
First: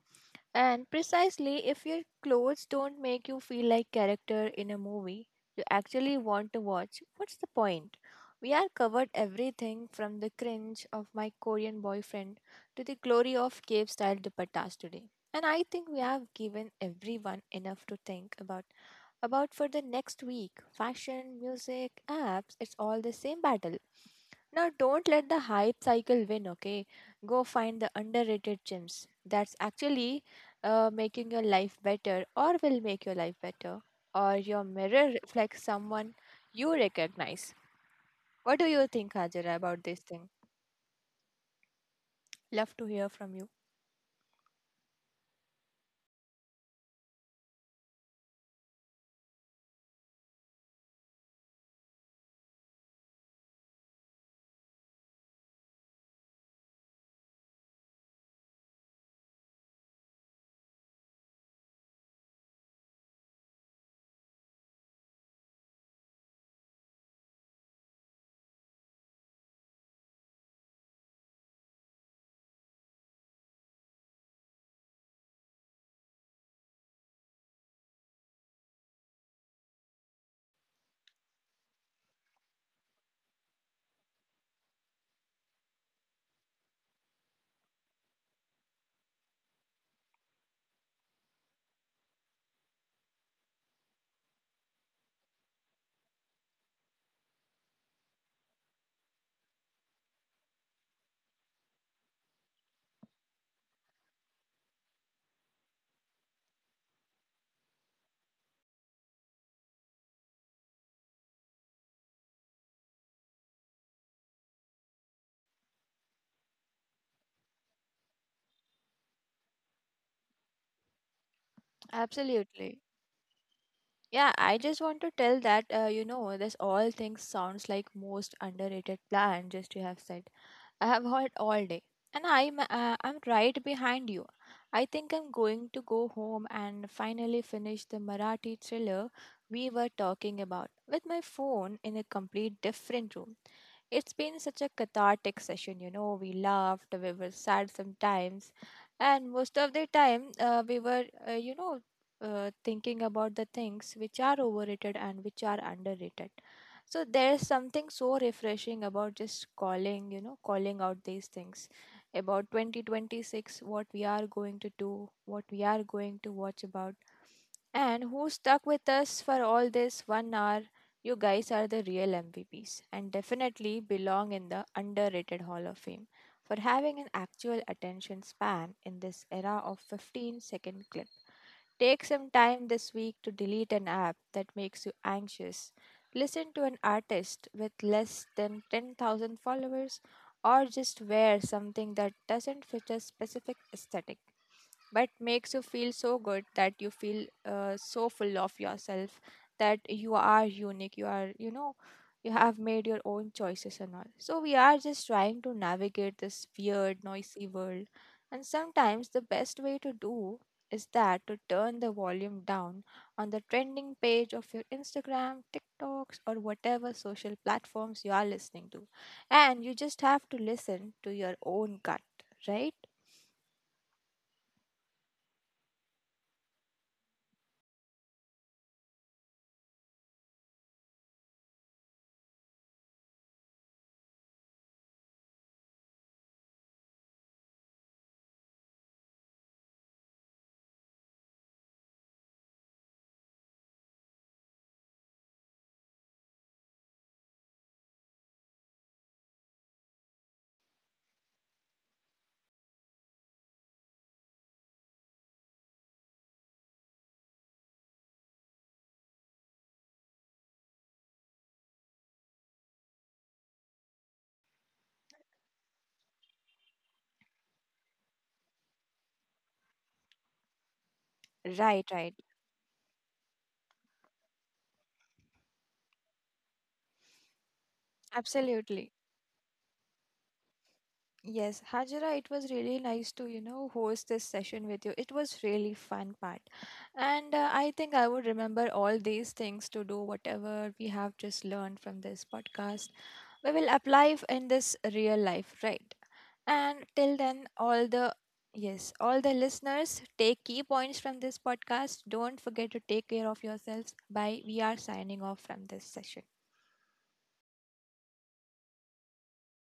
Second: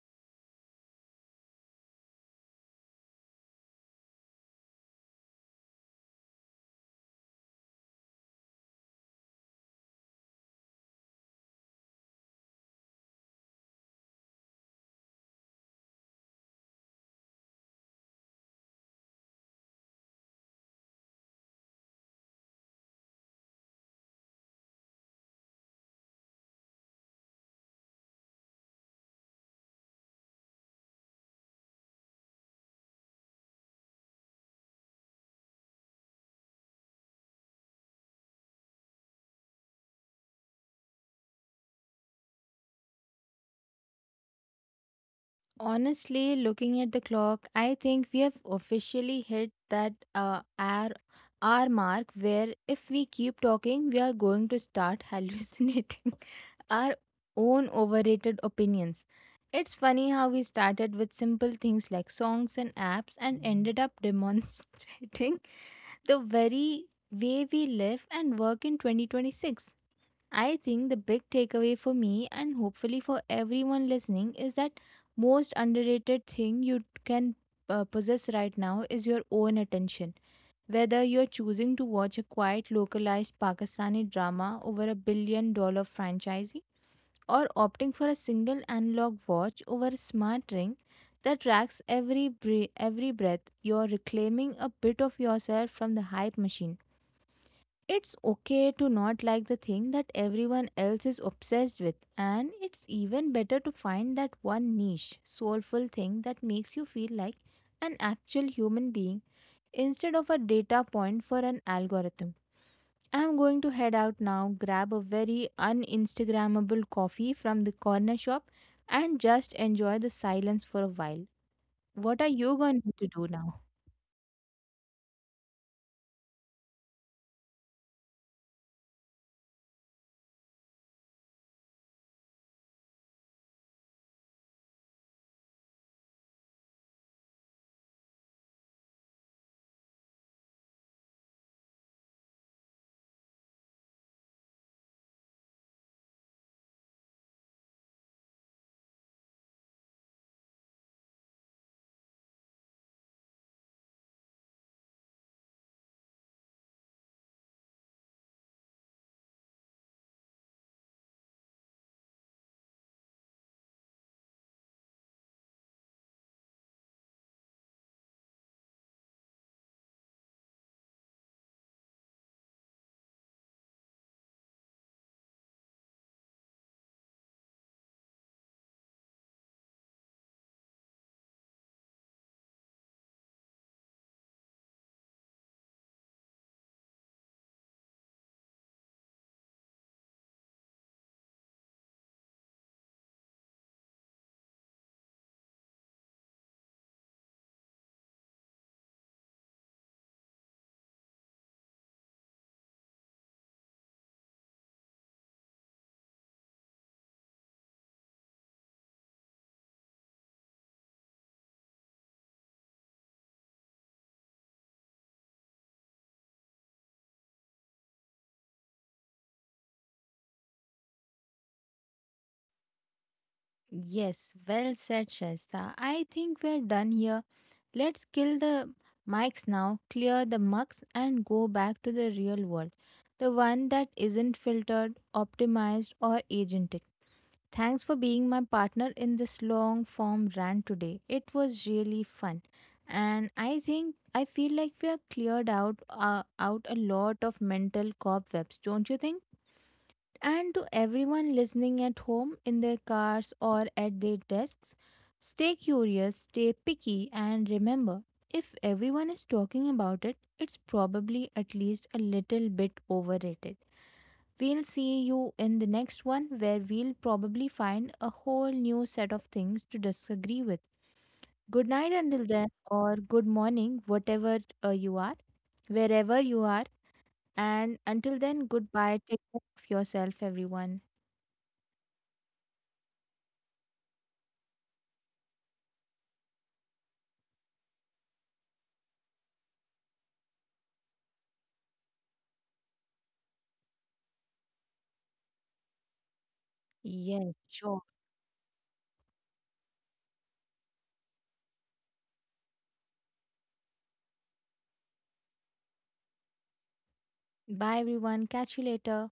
And precisely, if your clothes don't make you feel like character in a movie you actually want to watch, what's the point? We are covered everything from the cringe of my Korean boyfriend to the glory of cave style dupattas today. And I think we have given everyone enough to think about about for the next week. Fashion, music, apps, it's all the same battle. Now, don't let the hype cycle win, okay? Go find the underrated gems that's actually uh, making your life better, or will make your life better, or your mirror reflects someone you recognize. What do you think, Hajira, about this thing? Love to hear from you. Honestly, looking at the clock, I think we have officially hit that uh, hour, hour mark where if we keep talking, we are going to start hallucinating our own overrated opinions. It's funny how we started with simple things like songs and apps and ended up demonstrating the very way we live and work in twenty twenty-six. I think the big takeaway for me, and hopefully for everyone listening, is that most underrated thing you can uh, possess right now is your own attention. Whether you're choosing to watch a quiet localized Pakistani drama over a billion dollar franchise, or opting for a single analog watch over a smart ring that tracks every bre- every breath, you're reclaiming a bit of yourself from the hype machine. It's okay to not like the thing that everyone else is obsessed with, and it's even better to find that one niche, soulful thing that makes you feel like an actual human being, instead of a data point for an algorithm. I'm going to head out now, grab a very uninstagrammable coffee from the corner shop, and just enjoy the silence for a while. What are you going Absolutely. to do now? Yeah, I just want to tell that, uh, you know, this all things sounds like most underrated plan just you have said. I have heard all day, and I'm uh, I'm right behind you. I think I'm going to go home and finally finish the Marathi thriller we were talking about, with my phone in a complete different room. It's been such a cathartic session, you know. We laughed, we were sad sometimes, and most of the time uh, we were, uh, you know, uh, thinking about the things which are overrated and which are underrated. So there's something so refreshing about just calling, you know, calling out these things about twenty twenty-six, what we are going to do, what we are going to watch about, and who stuck with us for all this one hour. You guys are the real M V Ps and definitely belong in the underrated Hall of Fame for having an actual attention span in this era of fifteen second clips. Take some time this week to delete an app that makes you anxious. Listen to an artist with less than ten thousand followers, or just wear something that doesn't fit a specific aesthetic but makes you feel so good that you feel uh, so full of yourself, that you are unique, you are, you know, you have made your own choices and all. So we are just trying to navigate this weird noisy world, and sometimes the best way to do is that to turn the volume down on the trending page of your Instagram, TikToks, or whatever social platforms you are listening to. And you just have to listen to your own gut, right? Yes, well said, Shaista. I think we're done here. Let's kill the mics now, clear the mucks, and go back to the real world. The one that isn't filtered, optimized, or agentic. Thanks for being my partner in this long form rant today. It was really fun. And I think I feel like we are cleared out uh, out a lot of mental cobwebs, don't you think? And to everyone listening at home, in their cars, or at their desks, stay curious, stay picky, and remember, if everyone is talking about it, it's probably at least a little bit overrated. We'll see you in the next one, where we'll probably find a whole new set of things to disagree with. Good Right, night right. until then, or good morning, whatever uh, you are, wherever you are. And until then, Absolutely. goodbye. Take care of yourself, everyone. Yes, Hajira, it was really nice to, you know, host this session with you. It was really fun part. And uh, I think I would remember all these things to do whatever we have just learned from this podcast. We will apply f- in this real life, right? And till then, Yes, all the, sure. yes, all the listeners take key points from this podcast. Don't forget to take care of yourselves. Bye. We are signing off from this session. Bye, everyone. Catch you later.